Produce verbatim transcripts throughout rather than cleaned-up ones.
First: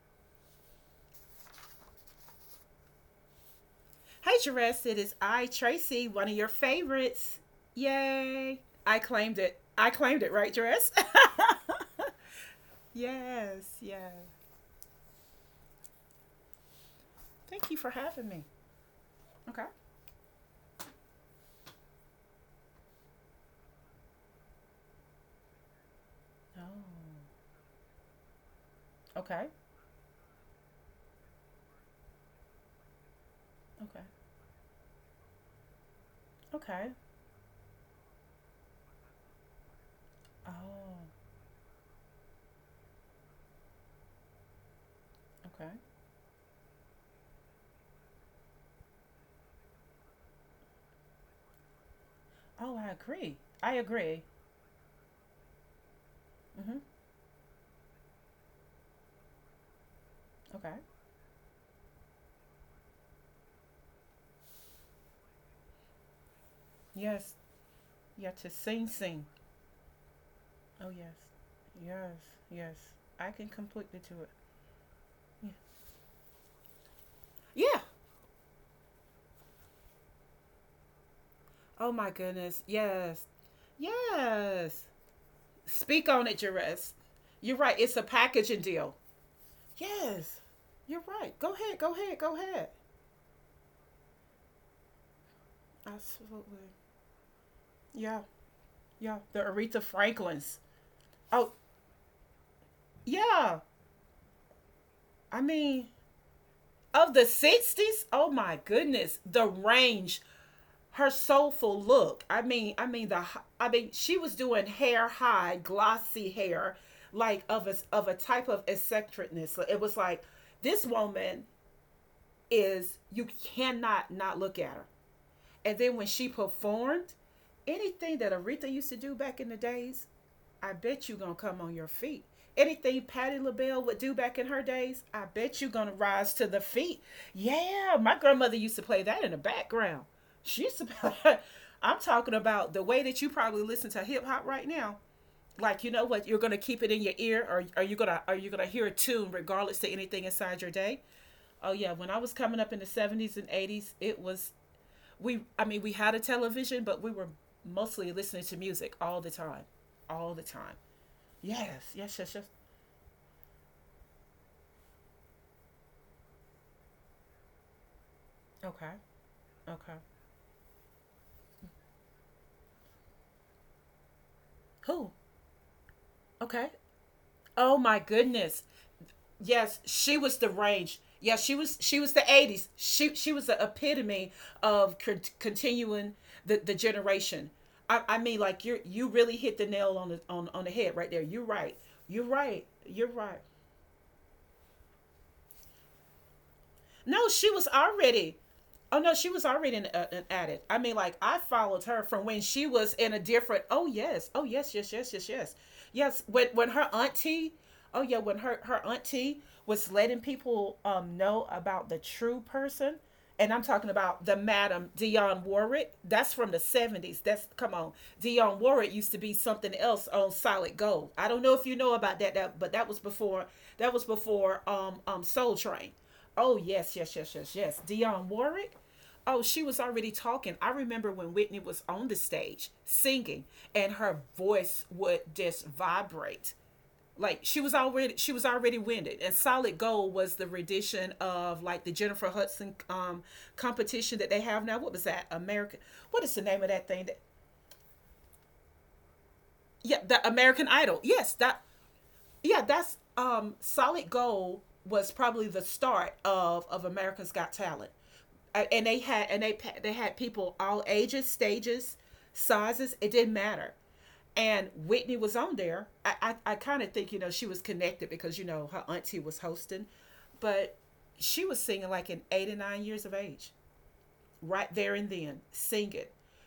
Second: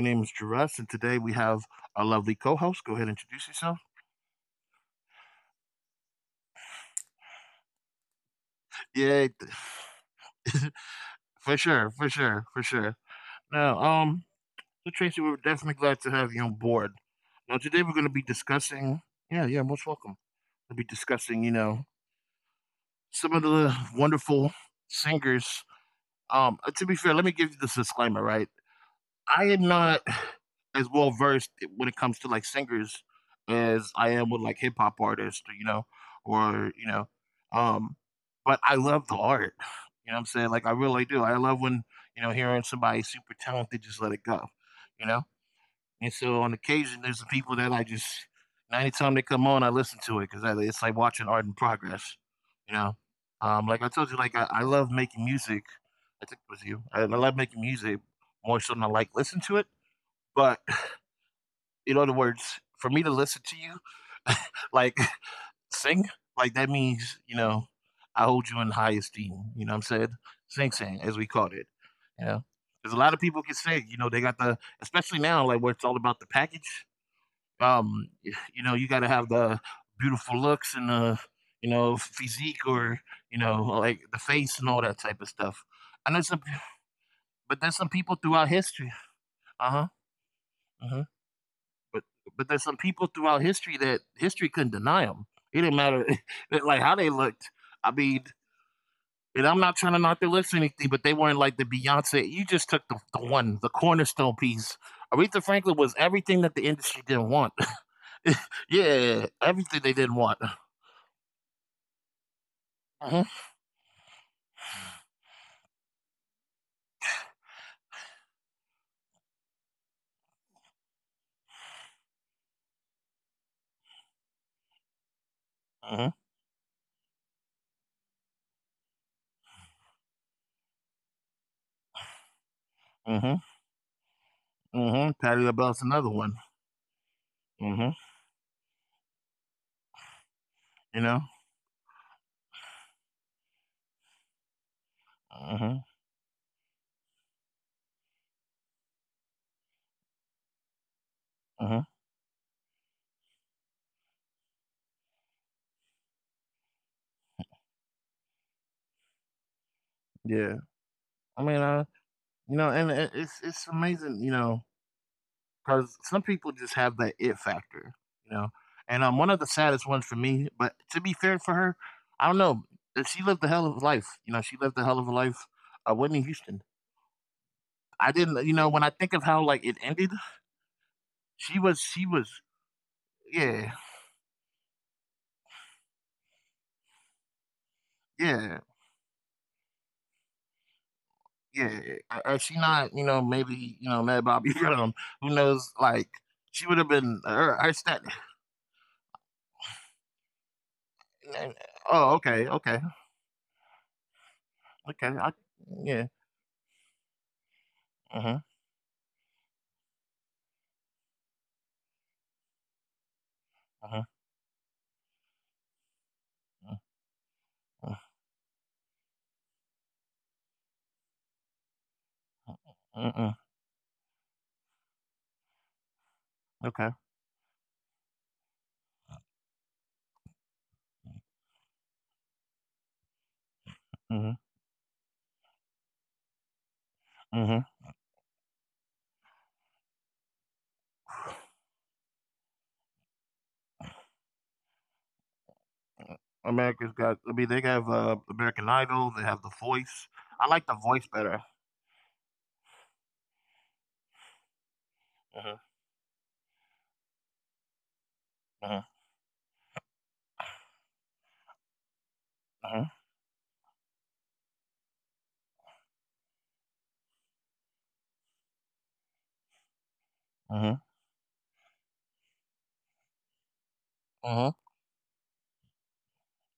name is Jerez, and today we have a lovely co-host. Go ahead and introduce yourself. Hey, Jerez, it is I, Tracy, one of your favorites. Yay. I Yeah, claimed it. I claimed it, right, Jerez? for sure, for sure, for sure. yes, Now, yeah. um, so Tracy, we're definitely glad to have you on board. Now, Thank you today for we're going to be having me. discussing. Yeah, yeah, Okay. most welcome. We'll be discussing, you know, some of the wonderful singers. Um, uh, to be fair, let Oh. me give you this disclaimer, right? I Okay. am not as well versed when it comes to, like, singers as Okay. I am with, like, hip hop artists, or, you know, or, Okay. you know, um, but I love the art, you know what I'm saying? Like, I Oh. really do. I love when, you know, hearing somebody super talented just let it go, you know? Okay. And so on occasion, there's the people that I just and anytime they come on, I listen to it because it's like watching art in progress, you Oh, I know? agree. Um, I Like I told you, agree. like, I I love making music. I think it was Mm-hmm. you. I I love making music more so than I like listen to it. But Okay. in other words, for me to listen to you, like sing, like that means, you Yes. know, I Yeah, hold to you in sing, high sing. esteem. You know what I'm saying? Sing Oh, sing, yes. as we called it. Yes. You know? Yes. Because a lot of I people can can sing, you completely know, do they got the especially now, it. like where it's all about the package. Yeah. Yeah. Um, y- you know, you gotta have the beautiful looks and the, you Oh, know, my physique goodness. or, Yes. you know, like the face and all Yes. that type of stuff. I Speak know on some it, Jerez. You're but There's right. some It's a people throughout packaging history. deal. Uh-huh. Yes. Mm-hmm. You're right. Go ahead. Go But ahead. Go but there's ahead. some people throughout history that history couldn't deny them. It didn't matter that, Absolutely. like how they looked. I Yeah. mean, Yeah. The and I'm not Aretha trying to knock their lips or Franklins. anything, but they weren't Oh, like the Beyonce. You just took the, the one, yeah. the cornerstone piece. Aretha I Franklin mean, was everything that the industry of the didn't want. sixties, oh my goodness. Yeah, The everything they didn't range, want. her soulful look. I mean, I mean the Hmm. I mean, she was doing hair high, glossy hair, like of a of a type of eccentricness. It was like this woman is you cannot not look at her. And then when Hmm. she performed, anything that Aretha used to do back in the days, I bet you gonna come on your feet. Anything Patti Hmm. LaBelle would do back in her days, Hmm. I Patti bet you LaBelle's gonna another rise one. to the feet. Hmm. Yeah, my grandmother used to play that in the background. She used to You play. know. I'm talking about the way that you probably listen to hip hop right now. Like Hmm. you know what, you're gonna keep it in your ear, or are you gonna are you gonna hear a tune regardless to anything inside your day? Oh yeah, Hmm. when I was coming up in the seventies and eighties, it was we I mean we had a television, but we were mostly listening to music all the time, all the Yeah. time. I mean, Yes, uh, yes, yes, yes. you know, and it- it's it's amazing, you know, because some people just have that it factor, you know. Okay, And um, one of the saddest okay. ones for me, but to be fair for her, I don't know. uh, She lived a hell of a life, you know. She lived a hell Who? of a life. Uh, Whitney Okay. Houston. Oh my I didn't, goodness. you know, when I think of how Yes, like it she ended, was the range. Yeah, she she was. was, She was she the was, eighties. She she was the yeah, epitome of con- continuing the the generation. I, I mean, like yeah, you you really hit the nail on the on on the head right there. You're right. yeah. You're Uh, uh, right. She You're not, you know, right. maybe you know Mad Bobby Brown. Who knows? Like she would have No, been. she was Her, her stat. already. Oh no, she was already an, uh, an addict. I mean, like I followed her from Oh, when okay, she okay, was in a different. Oh yes, oh yes, yes, yes, okay. yes, I, yes, yeah. yes. When when her auntie, oh yeah, Uh when huh. her her auntie was letting people um know about the true person, and I'm talking Uh about the Madam Dionne Warwick. That's from the huh. seventies. That's come on, Dionne Warwick used to be something else on Solid Gold. I don't know if you know about that, that but that was Uh huh. before that was before um um Soul Train. Oh Okay. yes, yes, yes, yes, yes. Dionne Warwick. Oh, she was already talking. I remember when Whitney was on the stage singing, and her Mm-hmm. voice would just vibrate. Like Mhm. she was already she was already winded. And Solid Gold was the rendition of like the Jennifer Hudson um competition that they have now. What was that? American. What is the name of America's that thing? got That, I mean, they have, uh, American Idol, they have The Voice. yeah, the I like The American Voice Idol. better. Yes, that yeah, that's um, Solid Gold was Mhm, probably the start of of America's Got Talent. Uh, mhm, and they had and they they had people all ages, stages, mhm, sizes. It didn't matter, and Whitney was on there. I I, I kind of think you know she was connected because you know her auntie was hosting, mhm, but she was singing like in eighty nine years of age, mhm, right there and then singing.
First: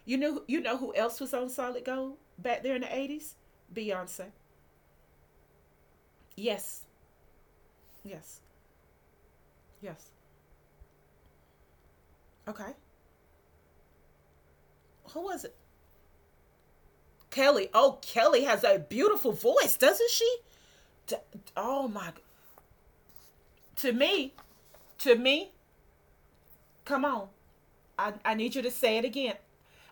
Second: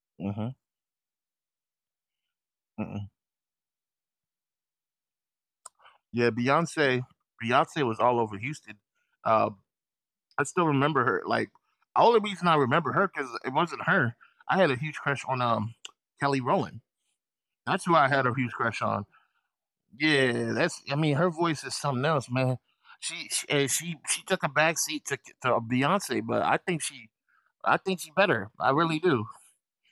You know mhm, you know who else was on Solid Gold back there in the mhm. eighties? Beyonce. Yeah, Yes, Beyonce Beyonce was all over yes. Houston. Um, Yes. I still remember her, like, the only reason I Okay. remember her her 'cause it wasn't her. I had a huge Who crush on, was it? um, Kelly Rowland. Kelly. That's who Oh, I had a Kelly huge has a crush on. beautiful voice, doesn't she? Yeah, that's I D- mean, her voice is oh something my. God. else, man. She she and To she she me, took a backseat to to me, to Beyonce, but I think come she on. I think she I, I better. need you I to say really it do. again.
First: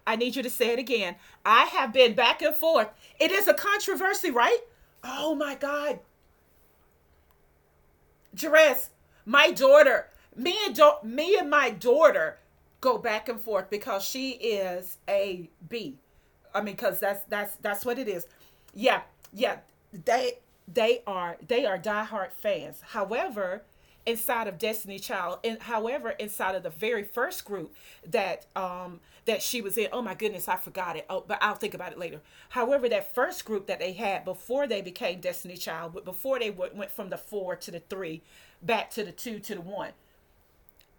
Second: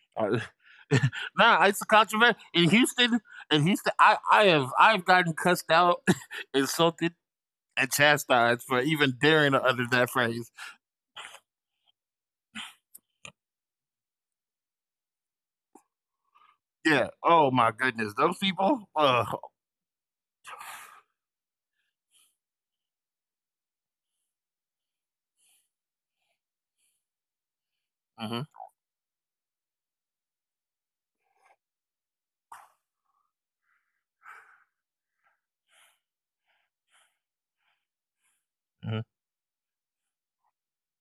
I need I, you to say it again. nah, I it's a have been controversy back and in forth. Houston. It is a In Houston, I, controversy, I right? have I've Oh gotten my cussed God. out, insulted, and chastised for Dress. even My daring to utter daughter, that phrase. me and da- me and my daughter go back and forth because she is a B. I mean, because Yeah. that's Oh that's my that's what it goodness, is. those people. Yeah, Uh, yeah. They they are they are diehard fans. However, inside of Destiny Child. And however, inside of the very first group mhm, that um that she was in, oh my goodness, I forgot it. Oh, but I'll think about it later. However, that first group that they had before they became Destiny Child, but before they w- went from the four to the three, back mhm. to the two to the one.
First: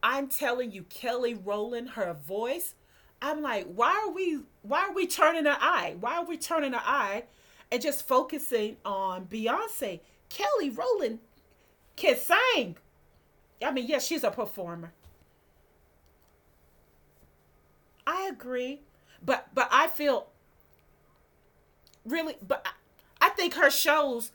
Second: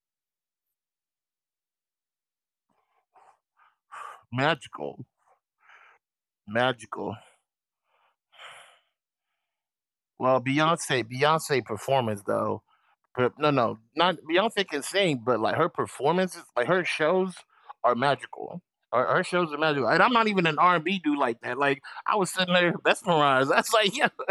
I'm telling you, Kelly Rowland, her voice. I'm like, why are we why are we Magical, turning our eye? Why are we turning our magical. eye and just focusing on Beyonce? Well, Kelly Beyonce, Rowland Beyonce can performance though. sing. Her no, I no, mean, yes, not she's a Beyonce can performer. sing, but, like, her performances, like, her shows are I magical. agree, Her her but shows are but I magical, and I'm feel not even an R and B dude like that, like, I was really, sitting but there I, I think mesmerized. I her was like, "Yeah." shows,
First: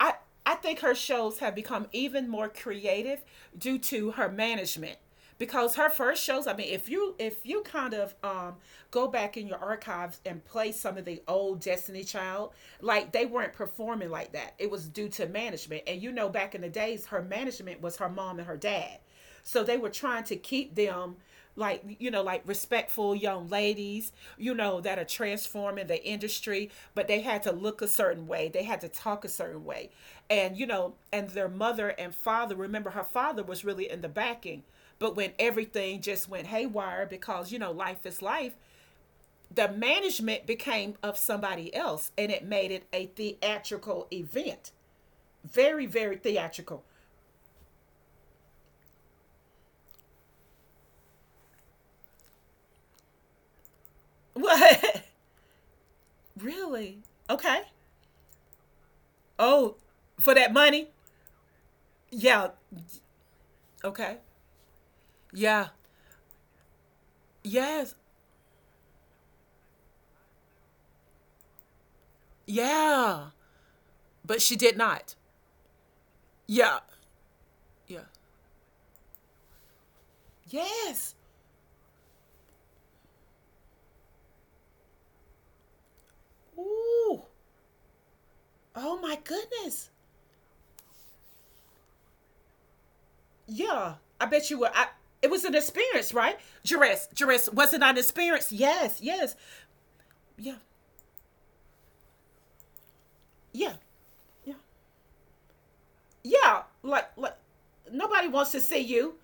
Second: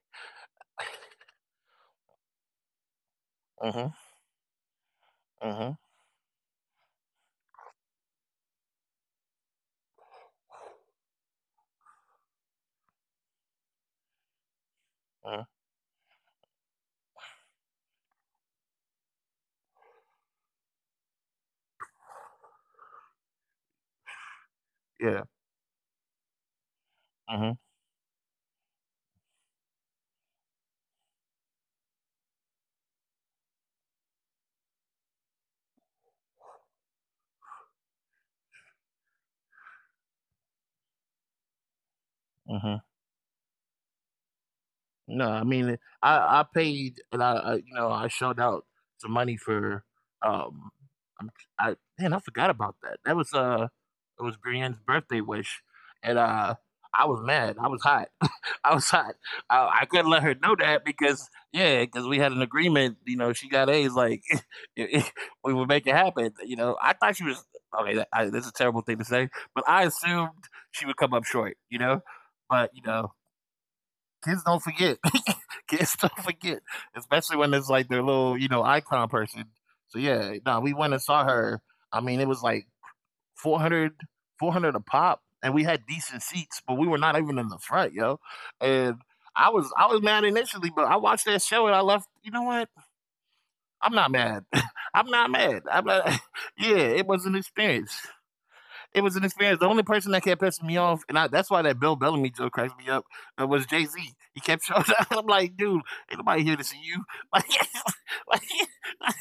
I I think her shows have become even more creative due Mhm, to her management mhm, because her first shows. I mean, if you if you kind of um go back in your archives and play some of the old Destiny Child, like they weren't performing like that. It was due to mhm, management, and you know, back in the days, her management was her mom and her dad. So they were trying to keep them like you know like respectful young ladies you know that are yeah, transforming the industry but they had to mhm, look a certain way they had to talk a certain way and you know and their mother and father remember her father was really in the backing but when everything just went haywire because you know life is life the management became of somebody else and it made mhm. it a theatrical event No, I mean, very very I I theatrical. paid and I I, you know, I shelled out some money for, um, I'm I man, I forgot about that. That was, uh, it was Brienne's What? birthday wish, and, uh, Really. I was mad. Okay. I was hot. outside. Oh, I, I couldn't let for her that know money? that because yeah, because we had an Yeah. agreement. You know, she got A's. Okay. Like it- it- we Yeah. would make it happen. You know, I thought she was Yes. okay. That- I, this a terrible thing to say, but I assumed she would come up short. You know, but you know, Yeah. But kids she don't did forget. not. Kids don't forget, Yeah. especially when it's like Yeah. their little you know icon person. So yeah, no, we went and Yes. saw her. I mean, it was like four hundred four hundred a pop, and we had decent seats, but we were not Ooh. even in the front, yo. Oh And my I was goodness. I was mad initially, but I watched that show and I left. You know what? Yeah. I'm not I mad. bet you were. I, I'm it not was an mad. I'm experience, not. right? Yeah, Jerez. it was an Jerez. Was it experience. an experience? Yes. It was an Yes. experience. The only person that kept Yeah. pissing me off, and I, that's why that Bill Bellamy joke cracks me up, uh, was Yeah. Jay Z. He Yeah. kept showing up. I'm like, dude, ain't nobody here Yeah, to see like you. like Like, nobody like wants to see you.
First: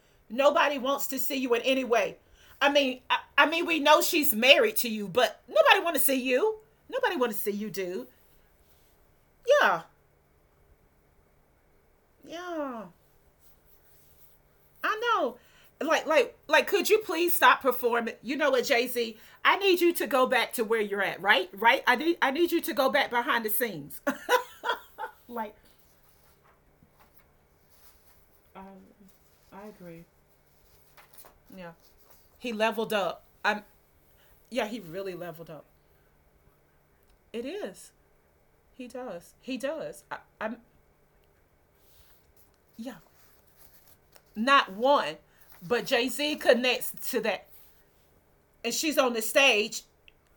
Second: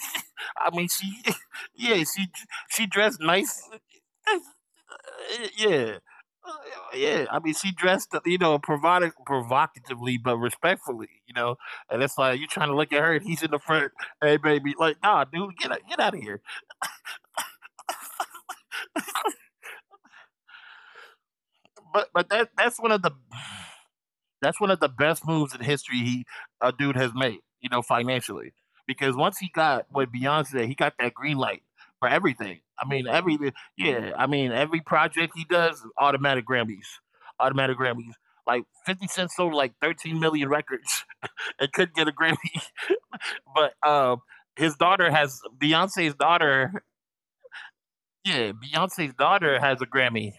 I Nobody mean, wants to she, see you in any yeah, way. she I she mean, I, dressed I mean, nice. we know she's married to you, but Uh, nobody want yeah. to see Uh, you. Nobody Yeah, want I to see mean, she you, dressed, dude. you know, provocative, Yeah, provocatively, but respectfully, you know. And it's like you trying to yeah, look at her, and he's in the front. Hey, baby, like, I nah, know. dude, get out, get Like, out of like, here. like, could you please stop performing? You know what, Jay Z? I need you to go back to where you're at, right? Right? I But need, but I that need you to that's one go of back the behind the scenes. That's one of the best moves like, in history he a dude has made, you know, financially. I, Because once he I got agree. with Beyonce, he got that green light Yeah, for he everything. I leveled mean, up. every I'm, yeah, I mean, yeah, every he really project he leveled up. does, automatic Grammys, It automatic is. Grammys. Like He Fifty Cent does. sold He like does. thirteen I, million I'm. records and couldn't get a Grammy, Yeah, but um, not his daughter one, has but Jay Beyonce's Z daughter. connects to that, Yeah, and she's Beyonce's on the daughter has stage. a Grammy.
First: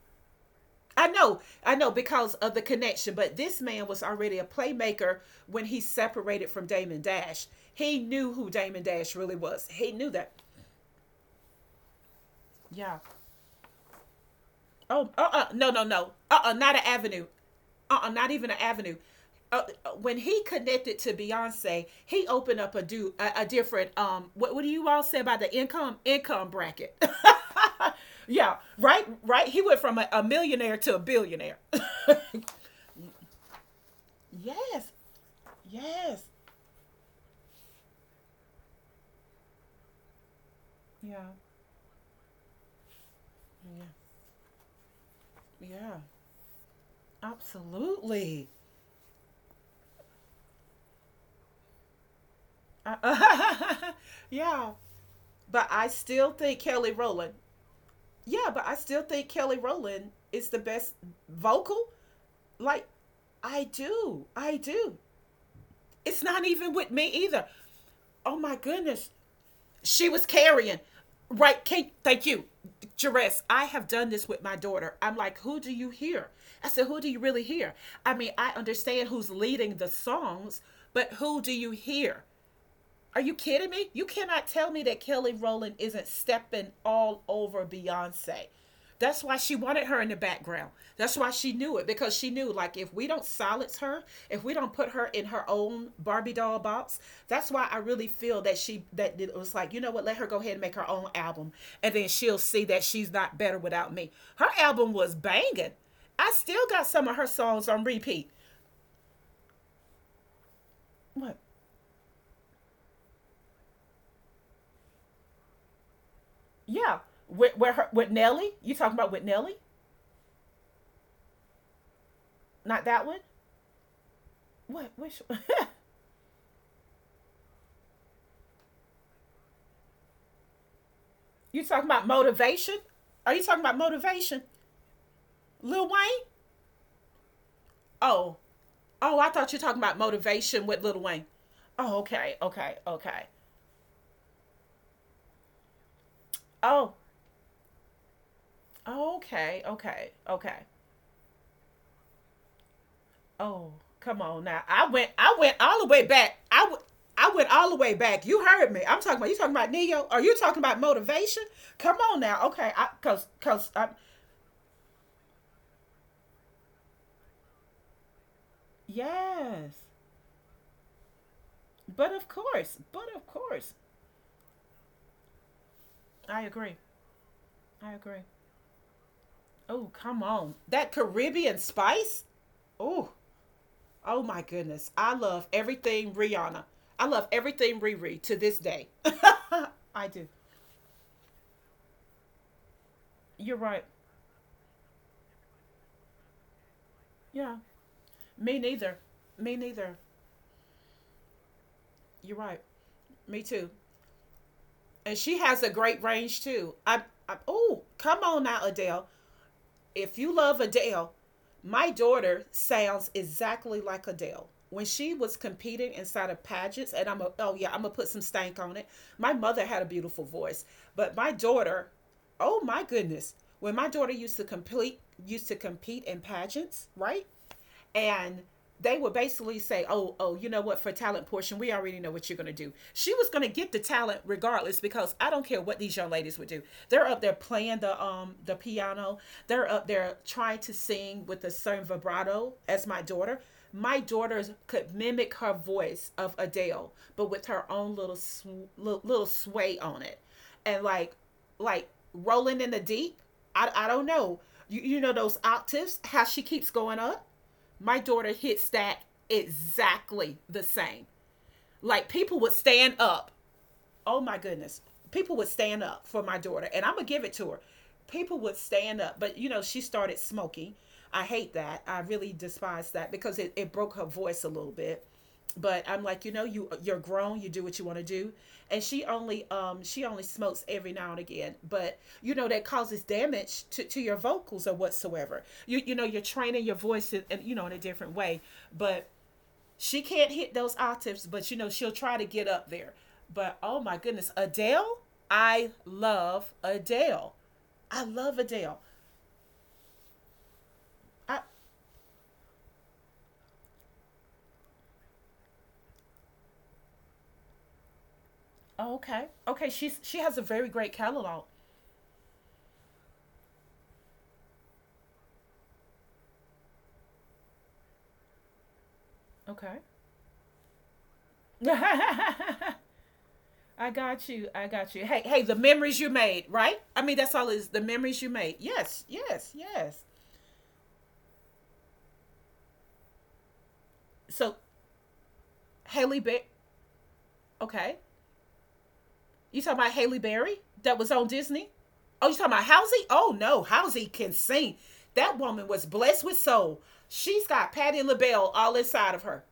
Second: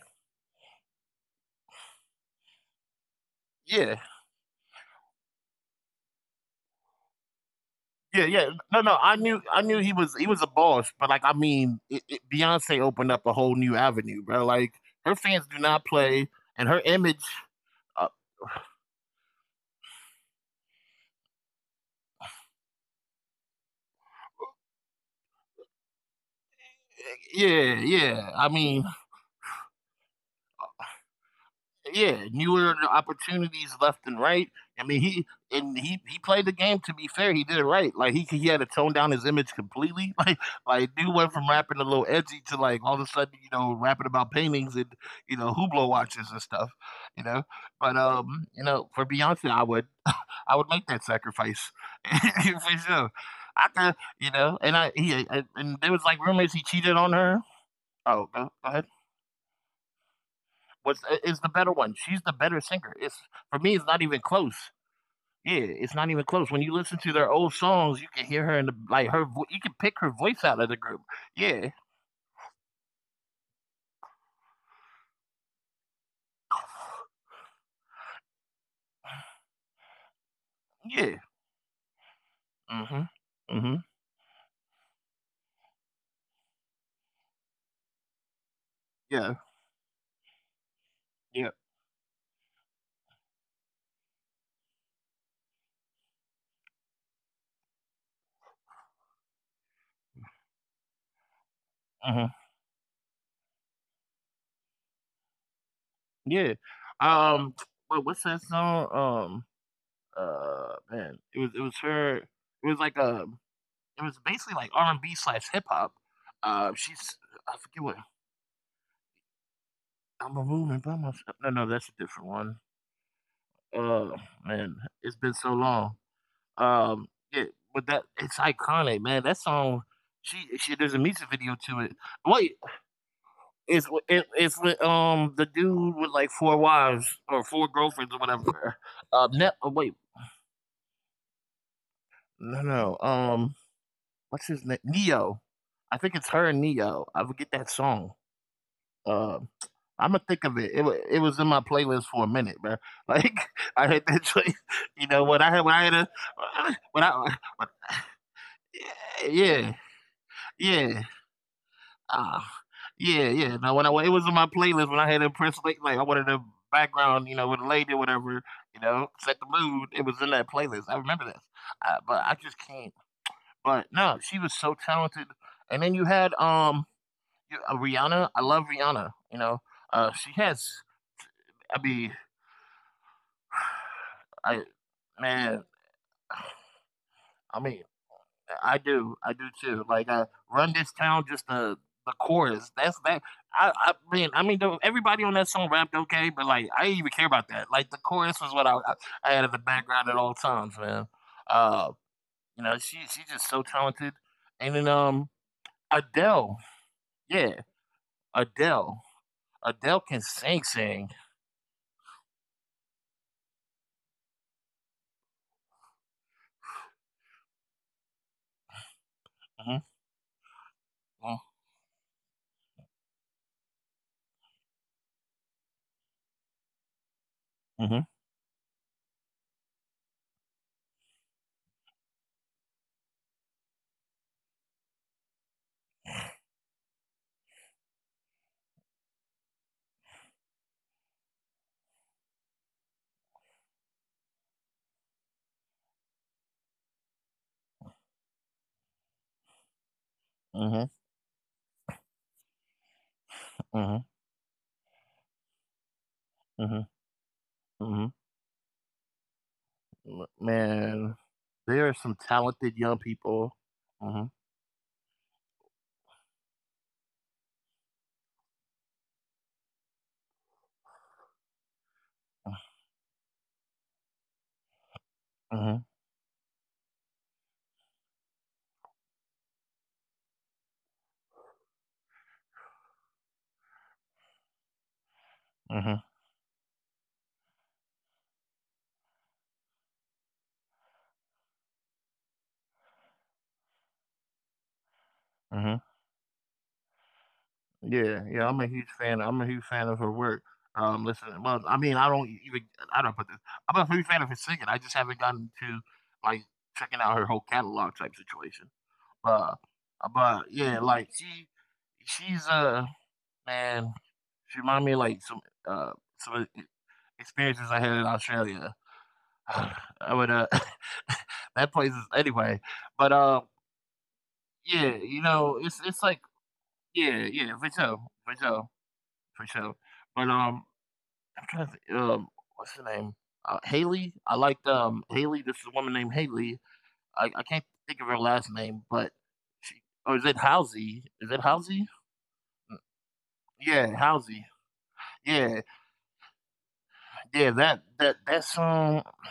I know, I know, because of the connection. But this man Yeah, was already a playmaker when he separated from Damon Dash. He Yeah, knew yeah. who No, Damon no. Dash I really knew, I was. knew He he knew was, he that. was a boss. But like, I mean, it, it, Beyonce Yeah, opened up a whole new avenue, bro. Like, Oh, her uh, uh fans do no, no, not no, play, uh, uh and not her an image. avenue, uh, Uh, uh not even an avenue. Uh, uh, when he connected to Beyonce, he opened up a do a, a different um. What, what do you all say about the income income bracket? yeah, yeah. I yeah, mean, right, right. He went from a, a millionaire to a billionaire. yeah. Newer opportunities left and right. I yes, mean, he and he he yes, played the game. To be fair, he did it right. Like he he had to tone down his image completely. Like like dude yeah, went from rapping a little edgy to like all of a sudden you know yeah, rapping about paintings and you know Hublot yeah. watches and stuff. You know, but Absolutely. um, you know, for Beyonce, I would. I would make that sacrifice for sure. I Uh, could, you know, yeah. and I he and, But and I there was like still rumors think he Kelly cheated on Rowland. her. Oh, go, Yeah, go but I ahead. still think Kelly Rowland is the best What's is the better vocal. one? She's the better Like, singer. It's for I me, it's not even do. I close. do. Yeah, it's not It's even not close. When you even with listen me to their either. old songs, you can Oh hear my her in the goodness. like her. vo- You can pick She her was voice out of the carrying. group. Right, Yeah, Kate, thank you. Jerez, I have done this with my daughter. I'm like, who do you hear? I said, who do you really hear? I mean, I understand who's leading the songs, but yeah. who do you hear? Mhm. Are you kidding Mhm. me? You cannot tell me that Kelly Rowland isn't stepping all over Beyonce. That's Yeah. why she wanted her in the background. That's why Yeah. she knew it because she knew like if we don't silence her, if we don't put her in her own Barbie doll box, that's why I really feel that she that it was like, you know what, let her go ahead and make her own album and then Mhm. she'll see that she's not better without me. Her album was banging. I Yeah. still got some of her Um. songs on Well, what's repeat. that song? Um. Uh. Man, it What? was it was her. It was like a It was basically like R and B slash hip hop. Uh, Yeah. she's With I where forget her what with Nelly? You talking about with Nelly? I'm a moving by myself. No, no, that's a different one. Not that one. Uh, Man, What? it's Which? been One? so long. Um, yeah, but that it's iconic, man. That song. She, she there's a music video you to talking it. about Wait, motivation? Are you talking about it's it, motivation, it's with um the Lil dude with Wayne? like four wives or four girlfriends or Oh, whatever. oh, I Uh, ne- thought you were oh, talking wait, about motivation with Lil Wayne. Oh, okay, no, okay, no. okay. Um, what's his name? Neo. I think it's her and Oh, Neo. I forget that song. uh, okay, okay, I'ma think of okay. it. It wa It was in my playlist for a minute, bro. Like Oh, I heard come that on joint, now. I you went, know, I when I went heard when all I the heard way a, back. I went. when I I went when, all the way back. You heard me. I'm talking about you talking about yeah, Neo. Are you talking about yeah. motivation? Come on Uh, now. Okay. I cuz yeah, yeah. cuz Now when I I when it was in my playlist when I had impressed like like I wanted a background, you know, with a lady or whatever, you know, set the yes. mood. It was in that playlist. I remember this. Uh, But But of I just course. can't. But of course. But no, she was so talented. And then you had I agree. um you- uh, I agree. Rihanna. I love Rihanna, you know. Oh, Uh come she on. has That Caribbean I mean spice? Oh, oh my I goodness. I love man, everything Rihanna. I love I everything mean, Riri to this I day. do, I do too. I Like, uh, do. "Run This Town," just the the chorus. That's that. You're I, right. I mean, I mean, though, everybody on that song rapped okay, but like, I didn't even care about Yeah. that. Like, the chorus was Me what I I, neither. I had in Me the neither. background at all times, man. Uh, You're right. you know, she she's Me just so too. talented. And then And um, she has a great range Adele, too. I, I yeah, oh, come on now, Adele, Adele. Adele If can you love sing, sing. Adele, my daughter sounds exactly like Adele when she was competing inside of pageants. And I'm a, oh yeah, I'm gonna put some stank on it. My mother had Mhm, a beautiful voice, but my mm, daughter, oh my goodness, when my daughter used to complete used to compete in pageants, right? mhm, And they would basically say, "Oh, oh, you know what? For talent portion, we already know what you're going to do." She was going to get the talent regardless because I don't care what these young ladies would do. They're up there playing the um the piano. They're up there trying to sing with a certain vibrato as my daughter. My daughters could mimic her voice of Adele, but with her own little sw- little sway on it. And mhm, like like rolling in the deep, I I mhm, don't know. You you know those octaves how she keeps mhm, going up? My mhm. daughter hit stat M exactly the same. man, there are Like some people would talented stand young up, people. oh Mhm, my goodness, people would stand up for my daughter, and I'm gonna give it to her. People would stand up, but you know, she started smoking. I hate that. I really despise that because it, it broke her voice a little bit. mhm, But I'm like, you know, you you're grown. You do what you want to do, and she only um she only smokes every now and again. But you know that causes damage to, to your vocals or whatsoever. You you mhm, know you're training your voice in, in you know in a different way. But she can't hit those octaves, but you know, she'll try to get up there. But oh my goodness, Adele, I mhm. love Adele. I Yeah, love yeah, I'm a Adele. huge fan I'm a huge fan of her work. Um, listen, I well, I mean, I don't even I don't put this I'm a huge fan of her singing. I just haven't gotten to, like, checking out her whole catalog type situation. oh, okay. But, Okay, she's she has a but, very yeah, great like, catalog. she she's a man, she remind me, like, some, uh, some experiences I had in Australia. Okay. I would uh that place is anyway. But um I got you. I got yeah, you. Hey, you hey, the know, it's memories it's you like, made, right? I mean, yeah, that's all yeah, is for the sure. memories you For made. sure. Yes, For yes, sure. yes. But um I'm trying to think, um what's her name? Uh, Haley. I So, liked um Haley, this is a woman named Haley Bear, Haley. I, I can't okay. think of her last name, but You talking she about Haley or is it Berry that was Halsey? on Is it Disney? Halsey? Oh, you talking about Halsey? Oh no, Yeah, Halsey can Halsey. sing. That woman Yeah, was blessed with soul. She's yeah, got that Patti that LaBelle that all inside of song, her.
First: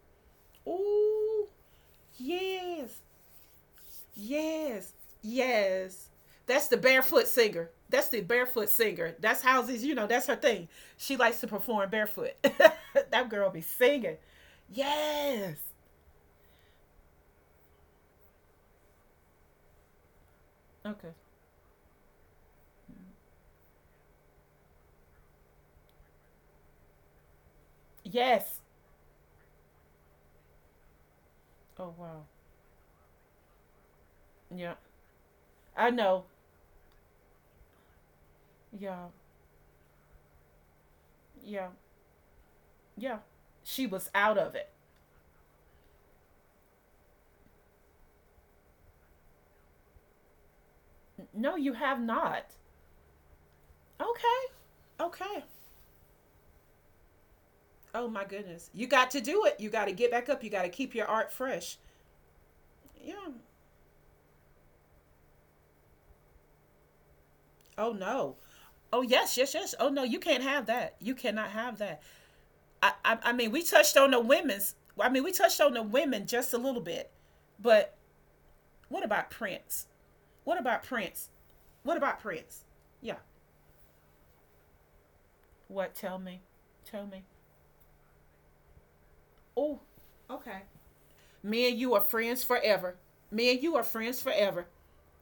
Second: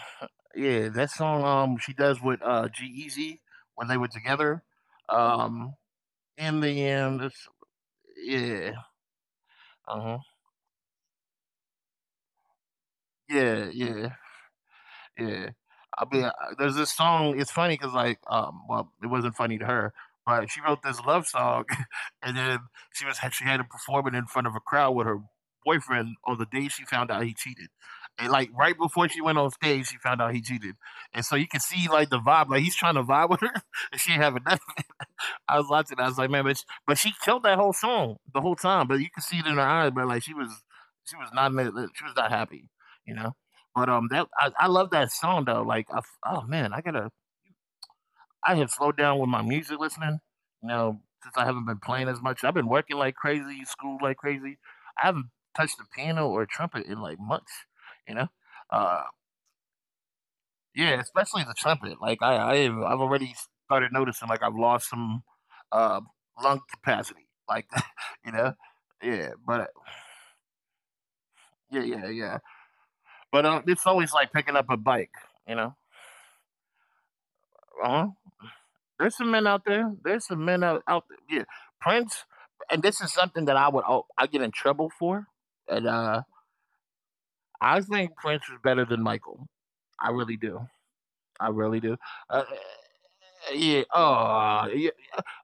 yeah, that song Ooh, um she does with uh G yes, Easy when they were together. yes, Um yes. In That's the the barefoot end, it's, singer. That's the barefoot yeah. singer. That's Halsey's, you know, that's Uh-huh. her thing. She likes to perform barefoot. That girl be Yeah, singing. yeah, Yes. yeah. I mean, I there's this song. It's funny because, like, um, well, it wasn't funny to her, but she wrote Okay. this love song, and then she was she had to perform it in front of a crowd with her boyfriend on the day she found out he cheated. Yes. And, like, right before she went on stage, she found out he cheated, and so you can Oh see, wow. like, the vibe, like, he's trying to vibe with her, and she ain't having Yeah. nothing. I was I watching, I know. was like, "Man, but sh but she killed that whole song the whole time, but you Yeah. could see it in her eyes, but, like, she was she was not in it, uh, Yeah. she was not happy, you know?" Yeah. But, She um, that was I out I of it. love that song, though. Like, I f oh, man, I gotta I have slowed down with my music listening, you know, since I haven't No, been you playing have as much. I've been not. working like crazy, school like crazy. Okay. I haven't Okay. touched the piano or trumpet in, like, months, you know? Oh my goodness. Uh, You got to do it. You got to get back up. You got to yeah, keep your especially the art trumpet. fresh. Like I, I have, I've already Yeah. started noticing like I've lost some uh, lung capacity. Like Oh you know, no. Oh yeah. yes, But uh, yes, yes. Oh no, you can't have that. You cannot yeah, have yeah, that. yeah. I, I, But I uh, mean, we it's always touched like on the picking up a women's. bike. I mean, we You know, touched on the women just a little bit, uh huh. but There's what some men about out there. Prince? There's some men What out, out about there. Yeah, Prince? What Prince. about And Prince? this is Yeah. something that I would oh, I get in trouble for. And What? uh, Tell me. Tell me. I think Prince was better than Michael. Oh. I really do. Okay. I really Me do. and you are Uh, friends forever. Me yeah. and you are friends Oh, forever. yeah.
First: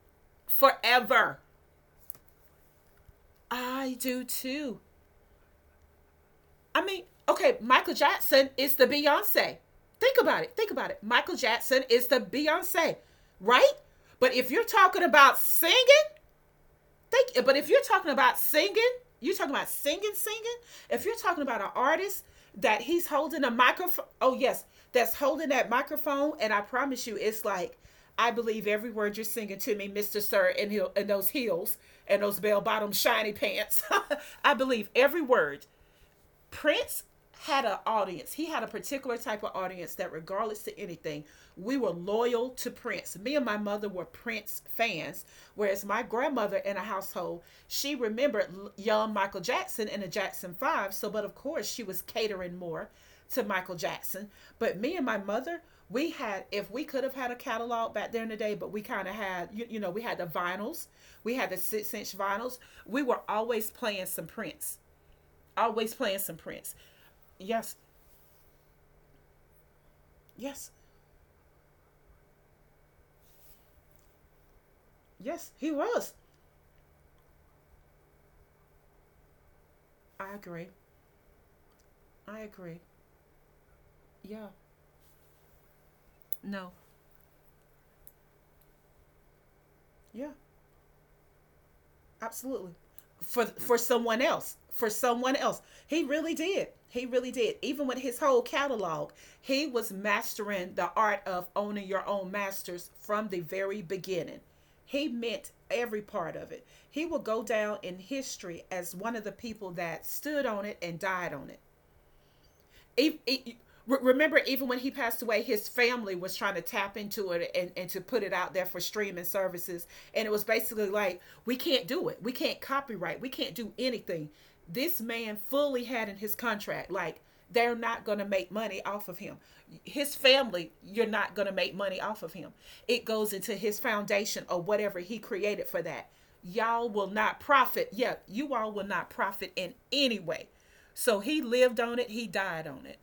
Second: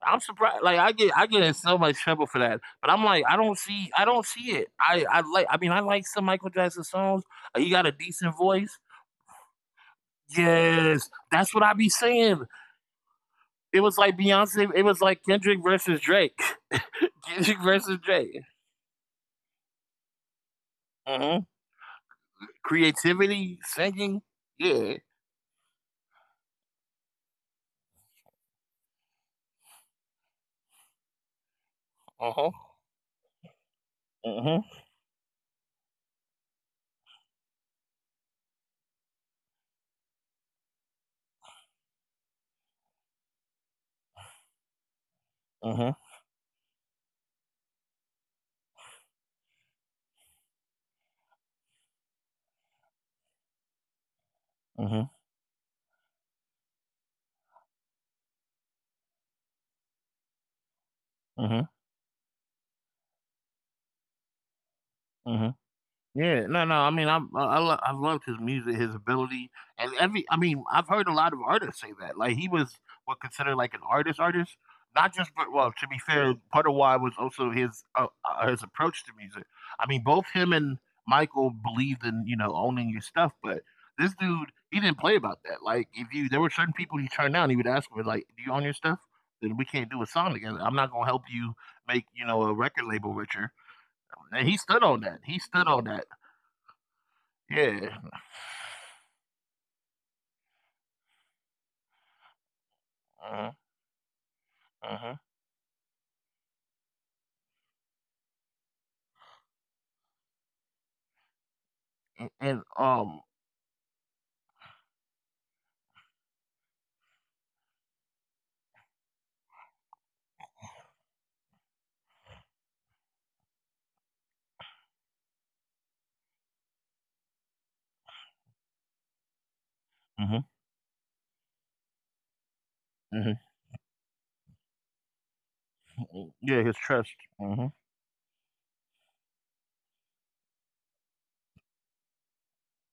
I'm surprised. Like I get, I Forever. get in so much trouble for that. But I'm like, I don't see, I I do don't see it. too. I, I like. I mean, I like some Michael I Jackson mean, songs. okay, Uh, He got a Michael decent Jackson is voice. the Beyonce. Think about it. Think about it. Yes, Michael that's what I Jackson be is the saying. Beyonce, right? It was like But if you're Beyonce. It was talking like about Kendrick versus singing, Drake. thank you. But Kendrick if you're versus talking about Drake. singing, you're talking about singing, singing. If you're Uh-huh. talking about an artist that he's holding a Creativity, microphone, singing. oh yes, Yeah. that's holding that microphone, and I promise you, it's like I believe every word you're singing to me, Mister Sir, and he'll and those heels and Uh those huh. bell bottom shiny pants. Uh I huh. believe every word. Prince had an audience. He had a particular type of audience that, regardless to anything, we were loyal to Prince. Me and my mother were Prince fans, Uh whereas huh. my grandmother in a household, she remembered young Michael Jackson and the Jackson Five. So, but of course, she was catering more to Michael Jackson. But Uh me and huh. my mother, we had, if we could have had a catalog back there in the day, but we kind of had, you, you know, we had the vinyls, we had the Uh six inch vinyls. We were always playing some Prince huh. always playing some Yeah, no, Prince. no. I mean, I'm, I I Yes, lo- I've loved his music, his ability, and every. I yes, mean, I've heard a lot of artists say that. Like he was what considered like an artist, artist. Not just, yes, but he well, to be was. fair, part of why was also his uh, uh, his approach to music. I mean, I both agree. him and Michael believed in I you know agree. owning your stuff, but this Yeah, dude, he didn't play about that. Like if you, there were no, certain people he turned down. He would ask me like, "Do you own your stuff? Then we can't do a yeah, song together. I'm not gonna help you make you know a absolutely. record label For richer." for someone else, And he for stood on that. someone He else, stood on he that, really did. He really did. Even with yeah. his whole catalog, he was mastering the art of owning your own masters from the Mhm, very beginning. He mhm. meant every part of it. He will go down in history as one of the people that stood on it and died on it. A and, e- um e- Remember even when he passed away, his family was trying to tap into it and, and to put it out there for streaming services, and it was basically like we can't do it, we can't copyright, we can't do anything. This man fully had in his contract like they're not going to make money off of him, his Mhm, family, you're not going to make money off of him. It goes mhm. into his foundation or whatever he created for that. Mm, yeah, his Y'all will trust. not Mhm. profit, yeah, you all will not profit in any way. So he lived on it, he died on it.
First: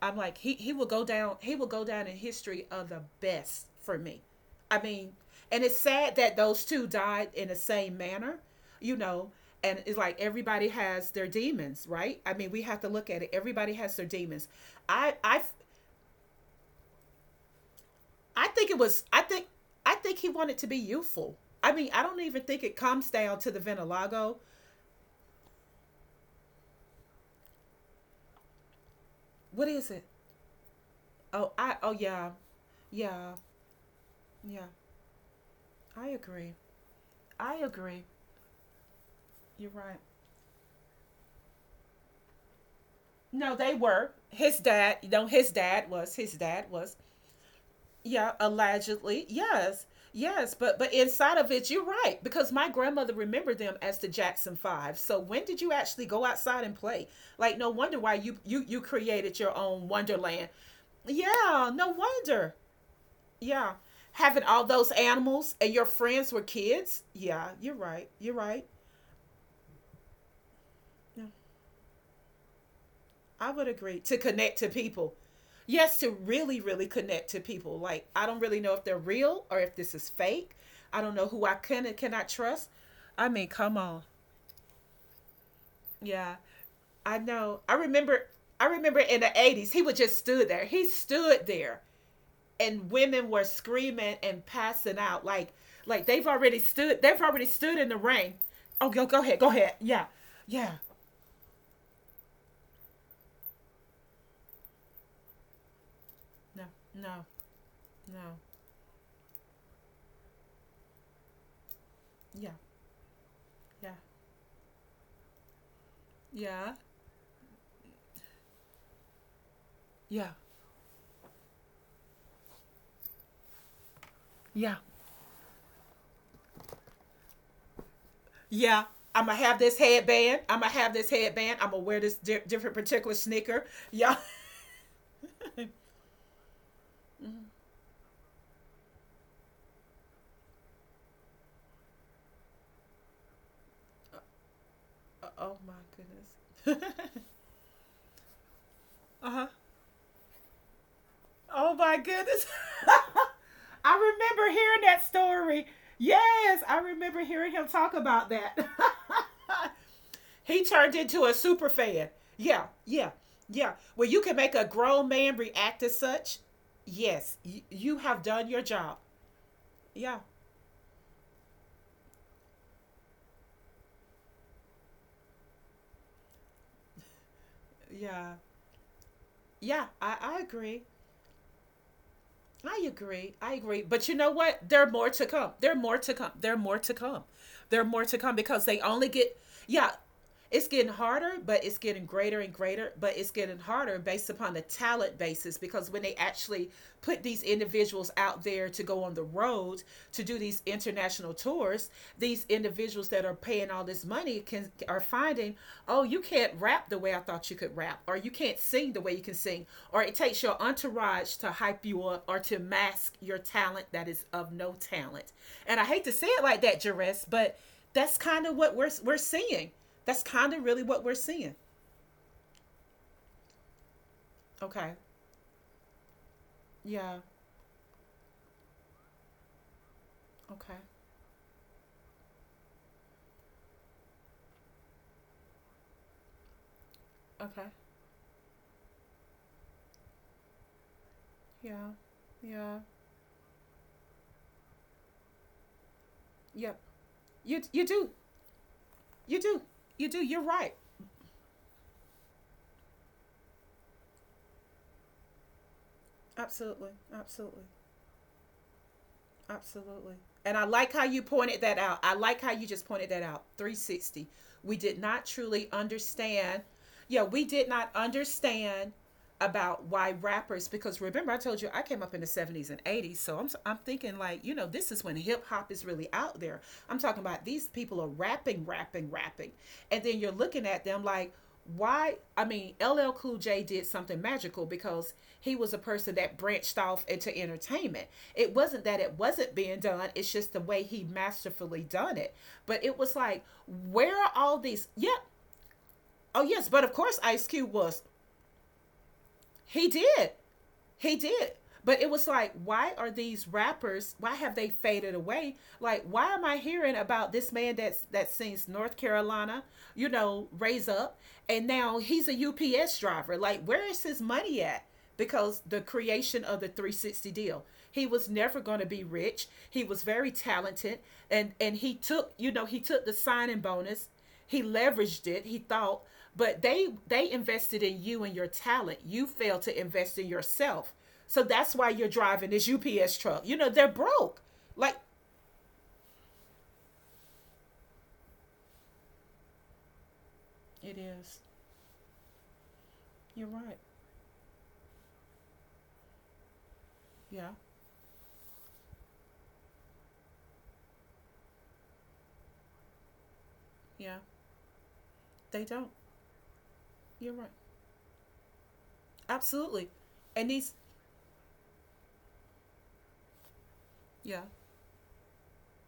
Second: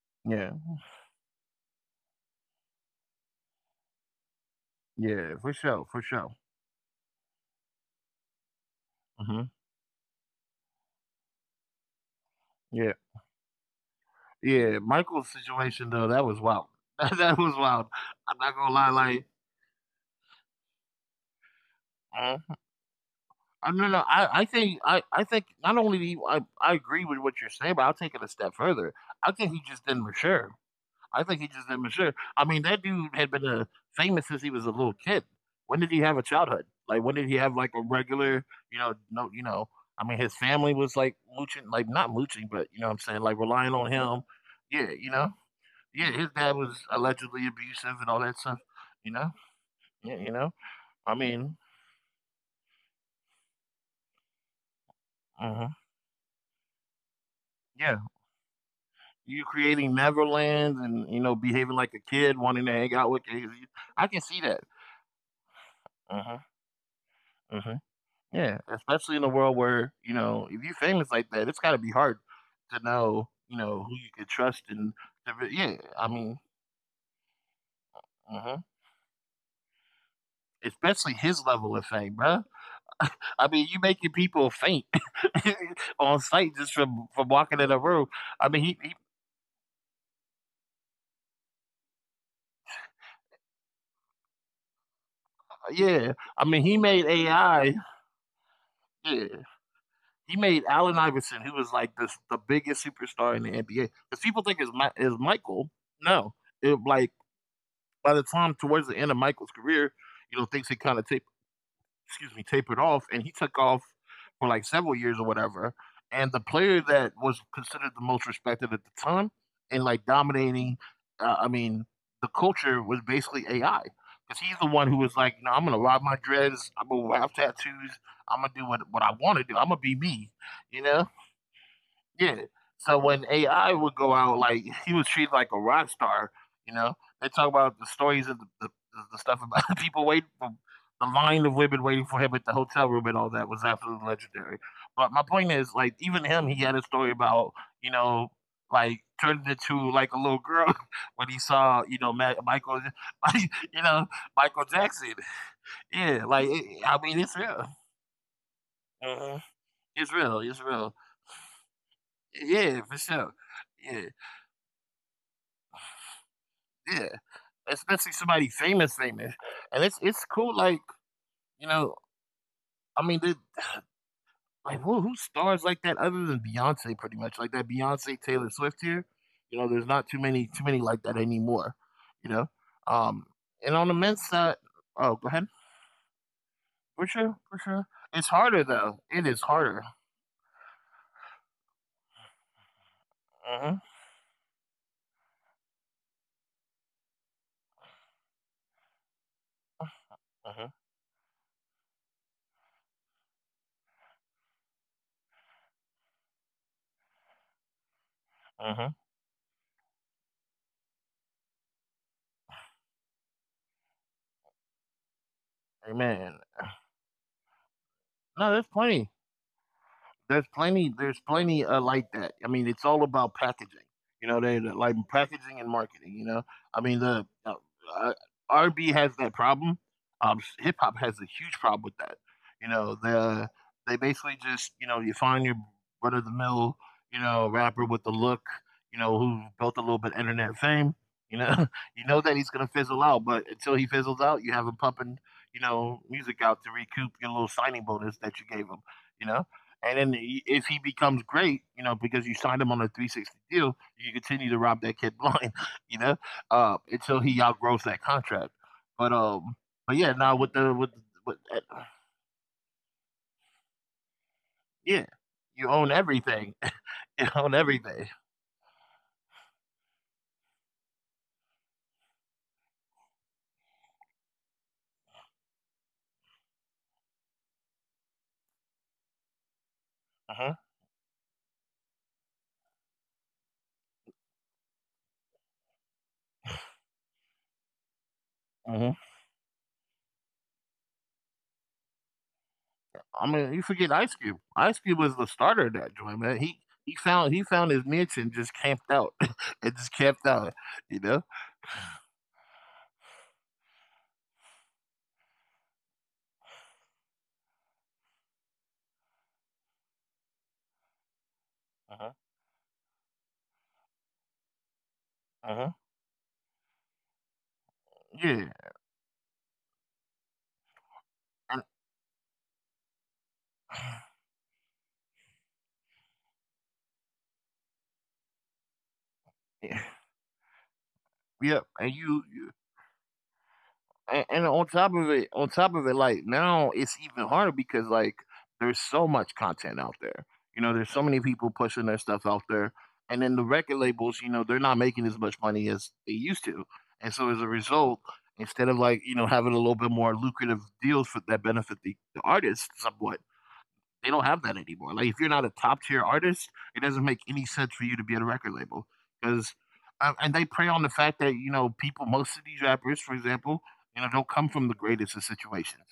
I'm like Yeah, he he will go down, he will go down in history of the best for me. I mean, yeah, for and it's sure, for sad sure. that those two died in the same manner, you know, Mhm. and it's like everybody has their demons, right? I mean, we have to Yeah, look at it. Everybody has their demons. yeah, I Michael's I situation though, that was wild. That was wild. I'm I not think gonna it lie, was I like. think I think he wanted to be youthful. I mean, I don't even Mhm. think it comes down to the I No, no, I Venelago. I think I I think not only do you I I agree with what you're saying, but I'll take it a step further. I think he What just is it? didn't mature. I think Oh, he just I didn't oh mature. yeah. I mean, that dude Yeah. had been uh, famous since he Yeah. was a little kid. When did he I have a agree. childhood? Like, when did he I have like a agree. regular, you know, no, you You're know, right. I mean, his family was like mooching, like not mooching, but you know what I'm saying, like No, they relying on were. him. His Yeah, dad, you you know, know, his dad was, yeah, his his dad dad was was, allegedly abusive and all yeah, that stuff. You allegedly. know, Yes. yeah, you Yes, know, but but I inside of mean, it, you're right because my grandmother remembered them as the Jackson Five. So when did you mhm, actually go outside and play? Like, no wonder yeah, why you you you created you your own creating Wonderland. Neverland and you know Yeah, behaving no like a kid, wonder. wanting to hang out with kids. Yeah, I can having see all that. those animals and your friends were Uh kids. Yeah, you're huh. right. You're Yeah, right. especially in a world where, you know, if you're famous Yeah. like that, it's got to be hard to know, I you would know, who agree you to could connect trust to and people. to re- yeah, Yes, to I mean, really, really connect to people. Like I don't really hmm know if they're real or if this is fake. I don't especially know who his I level can of and fame, cannot bruh. trust. I mean, I mean, come you on. making people faint on Yeah, sight just from I from know. walking I in a room. remember. I I mean, he, he remember in the eighties, he would just stood there. He stood there, and women were screaming and passing out like, like yeah, they've I already mean, he stood. made They've already stood A I. in the rain. Oh, go, go Yeah, ahead, go ahead. Yeah, he made yeah. Allen Iverson, who was like this the biggest superstar in the N B A. Because people think it's my, is Michael. No, No, it, like no, by the no. time towards the end of Michael's career, you know, things had kind of tape, excuse me, Yeah, tapered off, and he took off yeah, for like several years or whatever. And the yeah, player that was considered the most respected at the time and like yeah, dominating, uh, I mean, the culture was basically A I because he's the yeah. one who was like, you know, I'm gonna rob my dreads, I'm gonna have tattoos, I'm gonna do Yeah, what what I I'm gonna want to have do, I'm this gonna be me, headband. I'm gonna you have this know. headband. I'm gonna wear this di- Yeah. different So particular when sneaker. A I would Yeah. go out, like he was treated like a rock star. You know, they talk about the stories of the, the, the stuff about people waiting for the line of women waiting for him at the hotel room, and all that was absolutely legendary. But my Oh point my is, like, even him, he had a goodness. story about you know, like Uh huh. turning into like a little girl when he Oh saw my you know Ma- goodness. Michael, you I know remember Michael hearing that Jackson. story. Yeah, like Yes, I it, I remember mean, it's hearing him real. talk about that. Mhm. It's real. He It's turned real. into a super fan. Yeah, Yeah, for yeah, sure. yeah. Well, Yeah. you can make a grown man react as such. Yeah, Yes, y- you have especially done somebody your job. famous, famous, and it's Yeah, it's cool. Like you know, I mean, the- like who who stars like that other than Beyonce? Pretty much like that Beyonce yeah, Taylor Swift here. You know, yeah. There's I, not too I many too agree. many like that anymore. You know, I agree. um, I agree. and on But the you know men's what? side, There are more to oh, go come. ahead, There are more to come. There are more to for come. sure, for There are sure. more to come It's because harder they only though. get, It is yeah, harder. it's getting harder, but it's getting greater and greater, but it's getting Mhm, harder based upon the talent basis because when they actually put these individuals out there to go on the road to do these mhm, international tours, these individuals that are paying all this money can are finding oh you can't rap the way I thought you could rap, or you can't sing mhm. the way you can sing, or it takes your entourage to hype you up or to mask your talent that is of no talent. And I hate to say Amen. it like that, Jerez, but that's kind No, of there's what we're plenty. we're seeing. That's There's kind of really plenty. what we're There's seeing. plenty, uh, like that. I mean, it's all about packaging. You know, they they- Okay, like packaging and marketing. You know, I mean yeah, the uh, uh, R and b has that problem. Um, hip okay, hop has a huge problem with that. You know, the they basically just you know you find your run of the mill you know okay, rapper with the look. You know, who built a little bit internet fame. You know, yeah, you know that he's gonna yeah, fizzle out, but until he fizzles out, you have him pumping, you know, music out to yep, recoup your little you signing you do, bonus that you gave him. You you know, do, and you then do, i- you're if right, he becomes great, you know, because you signed him on a three sixty deal, you can continue to rob that kid blind, you know, absolutely, uh, until he absolutely. outgrows that contract. But um, but Absolutely. yeah, now And I with the like how with, you with pointed that uh, out. I like how you just pointed that out. three sixty. We did yeah, not truly you own everything. understand. Yeah, You we own did not everything. understand about why rappers because remember I told you I came up in the seventies and eighties, so I'm I'm thinking like you know this is when hip hop is really out there. I'm talking about these people are rapping rapping rapping, and then you're Uh-huh. looking at them like why. I mean L L Cool J did something magical because he was a person that branched off into entertainment. It wasn't Uh-huh. that it wasn't being done, it's just the way he masterfully done it. But it was I mean, like, you forget Ice where Cube. are all Ice Cube these? was Yep, the yeah, starter of that joint, man. oh He yes, but he of course found he Ice found his Cube was. niche and just camped out. And just he camped did out, you know. he did. But it was like, why are these rappers? Why have they faded away? Like, why am I hearing about this man that's that sings North Carolina, you know, raise up, and Uh now huh. he's a U P S driver? Like, where is his money at? Uh Because huh. the creation of the three sixty deal, he was Yeah. never going to be rich. He was very talented, and And, and he took, you know, he took the signing bonus, he leveraged it, he thought, but they they invested in you and your talent. You failed yeah. to invest in yourself. So that's Yep. why And you're you driving this U P S truck. You know, they're and, broke. and on Like top of it, on top of it, like now it's even harder because like there's so much content out there. You know, it There's so many is. people pushing their stuff out there, and You're then the right. record labels, you know, they're not making as much money as they used to, and so as a Yeah. result, instead of like you know having a little bit more lucrative deals for that benefit the, the artist somewhat, they Yeah. don't have that anymore. Like, if you're not a They top don't. tier artist, it doesn't make You're any right. sense for you to be at a record label because, Absolutely. uh, and they And prey these, on the fact that you know people, most of these rappers, for example, you know, don't yeah, come from the greatest of situations.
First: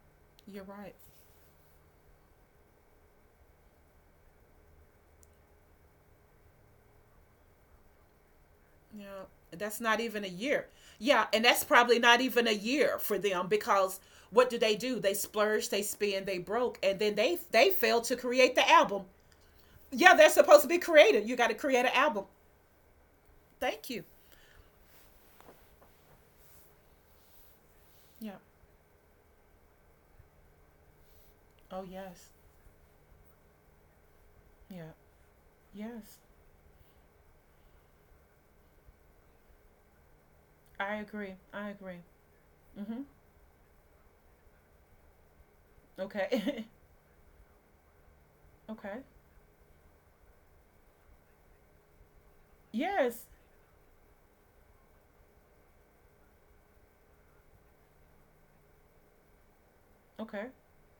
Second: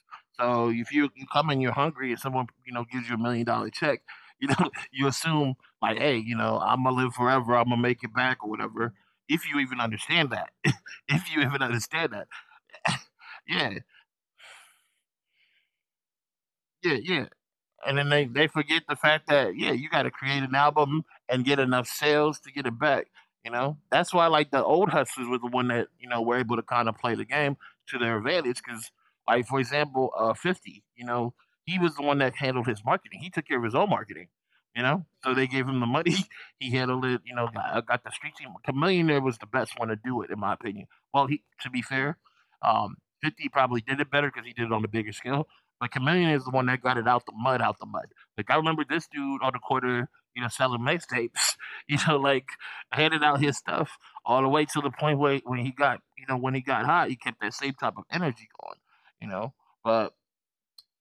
you're So if right. you, you come and you're hungry and someone you know gives you a million dollar check, you know, you assume like, hey, you know, I'm gonna live forever, I'm gonna make it back or whatever. Yeah. If you even That's not even a understand that, year. Yeah, if you and even that's probably understand not that, even a year for them yeah, because what do they do? They splurge, they spend, they broke, yeah, and then yeah. they they And fail then to they, they create the forget the album. fact that yeah you got to Yeah, they're create an supposed to be album creative. You and got to get create enough an album. sales to get it back. You know, Thank you. that's why like the old hustlers were the one that you know were able to kind of play the game to their Yeah. advantage because, like for example, uh fifty, you know, he Oh was the one yes. that handled his marketing. He took care of his own marketing, you Yeah. know, so they gave him the money. Yes. He handled it, you know, got, uh, got the street team. Millionaire was the best one to do it in my opinion. I Well, agree. he, I to be agree. fair, um Mhm. fifty probably did it better because he did it on a bigger scale. Like Chameleon is the Okay. one that got it out the mud, out the mud. Like I remember okay. this dude on the corner, you know, selling mixtapes, you know, like handing Yes. out his stuff all the way to the point where when he got, you know, when he got hot, he kept that same type of energy going, you know. But, Okay.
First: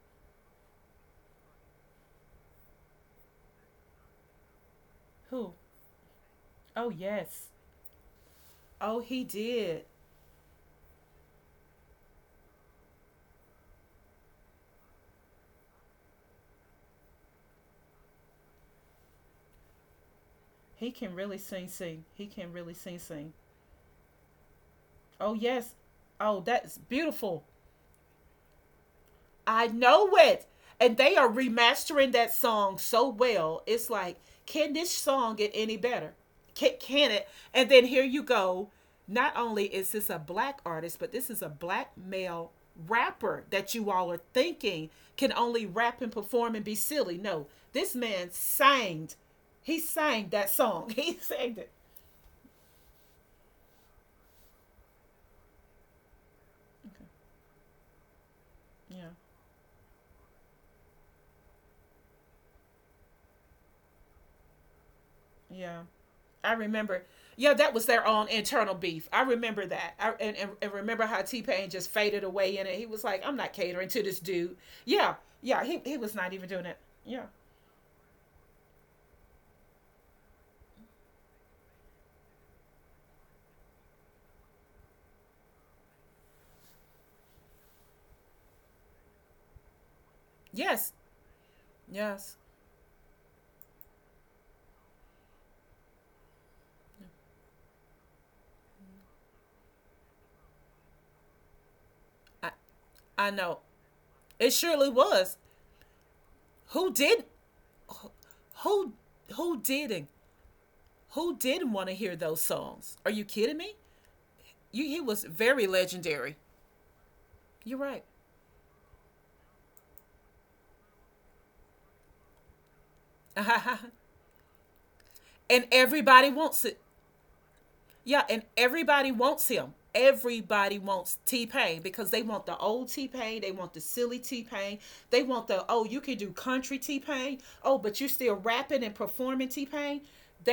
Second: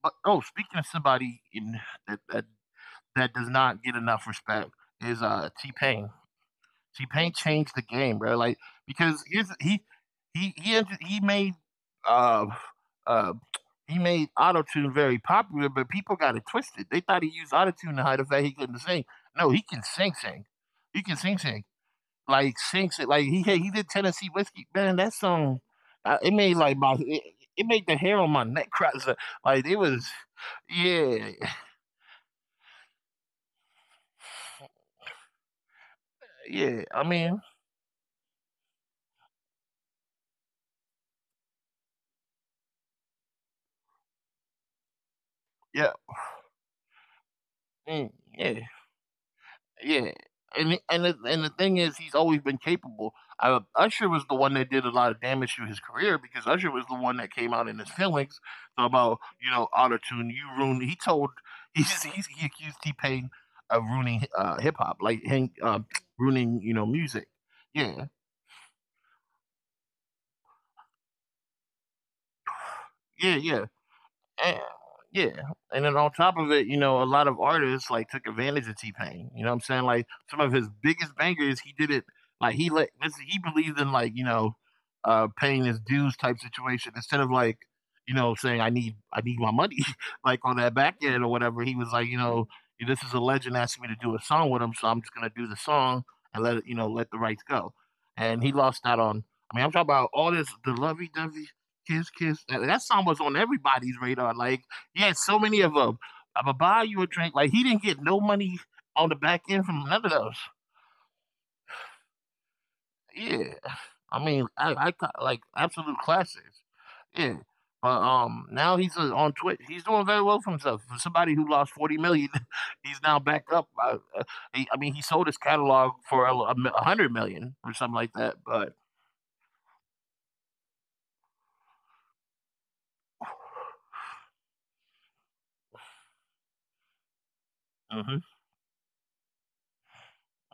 but oh, speaking of somebody in, that, that that does not get enough respect is uh Who? T Pain. Oh T-Pain yes. changed the game, bro. Like Oh, he because here's he did. he he he made uh uh he made autotune very popular, but people got it twisted. They thought he used autotune to hide the fact he couldn't sing. No, he can sing sing. He He can can sing really sing. sing sing. He can Like really sing sing sing. Like sing. he had- he did Tennessee whiskey. Man, that Oh song, yes. uh, it Oh, made like that's my it, beautiful. it made the hair on my neck cry. So, like I it was, know it. And they yeah, are remastering that song so well. It's like, can this song get any better? Can, yeah. I can it? mean, And then here you go. Not only is this a black artist, but this is a black male rapper that you all are thinking can only yeah, rap and perform and be silly. No, this mm, man yeah. sang. He Yeah, sang that and the- song. and He the, and the sang it. thing is, he's always been capable. Uh, Usher was the one that did a lot of damage to his career because Usher was the Okay. one that came out in his feelings Yeah. about you know auto tune. You ruined. He told he's, he's he accused T Pain of ruining uh, hip hop, like hang, Yeah. um I ruining you know remember. music. Yeah, that was Yeah, their own internal beef. I remember that. I and, and, and remember how T Pain just faded away in it? He was like, yeah, I'm not yeah. catering to this dude. And Yeah, yeah, yeah, he, and he then on was not top even of doing it, you it. know, a Yeah. lot of artists like took advantage of T Pain. You know what I'm saying? Like some of his biggest bangers, he did it like he let this he believed in like, you know, uh paying his dues type situation instead of like, you know, saying I need I need my money like on that back Yes. end or whatever. He was like, you Yes. know, this is a legend asking me to do a song with him, so I'm just gonna do the song and let it, you know, let the rights go. And he lost out on, I mean, I'm talking about all this the lovey dovey Kiss Kiss. I That, that song was I on know. everybody's radar. It Like surely he had was. so many of them. I'ma buy Who you a did drink. Like he didn't get no money who on the back who end from none didn't of those. who didn't want to hear those songs? Are you Yeah, kidding me? I mean, I, You, I he ca- was like very absolute legendary. classics. Yeah, You're but right. um, now he's, uh, on Twitch. He's doing very well for himself. For somebody who lost forty million, he's now back up. I, uh, he, I mean, he sold his and catalog for everybody a, a wants mi- it. a hundred million or something like Yeah, that. and But everybody wants him. Everybody wants T Pain because they want the old T Pain. They want the silly T Pain. They want the, oh, you can do country T Pain. Oh, but uh you're huh, still rapping and performing T Pain.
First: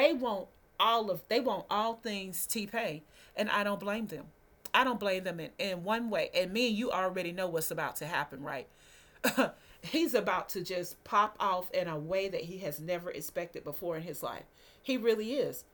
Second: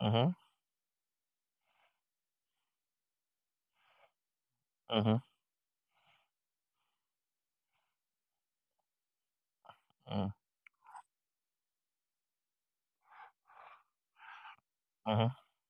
uh huh, want all of, they want all things T Pain. And I don't blame them. I don't uh blame them in, in one way. And me and you already know what's about to happen, right? He's huh, about to just pop off in a way that he has never expected before in his life. He uh huh. really is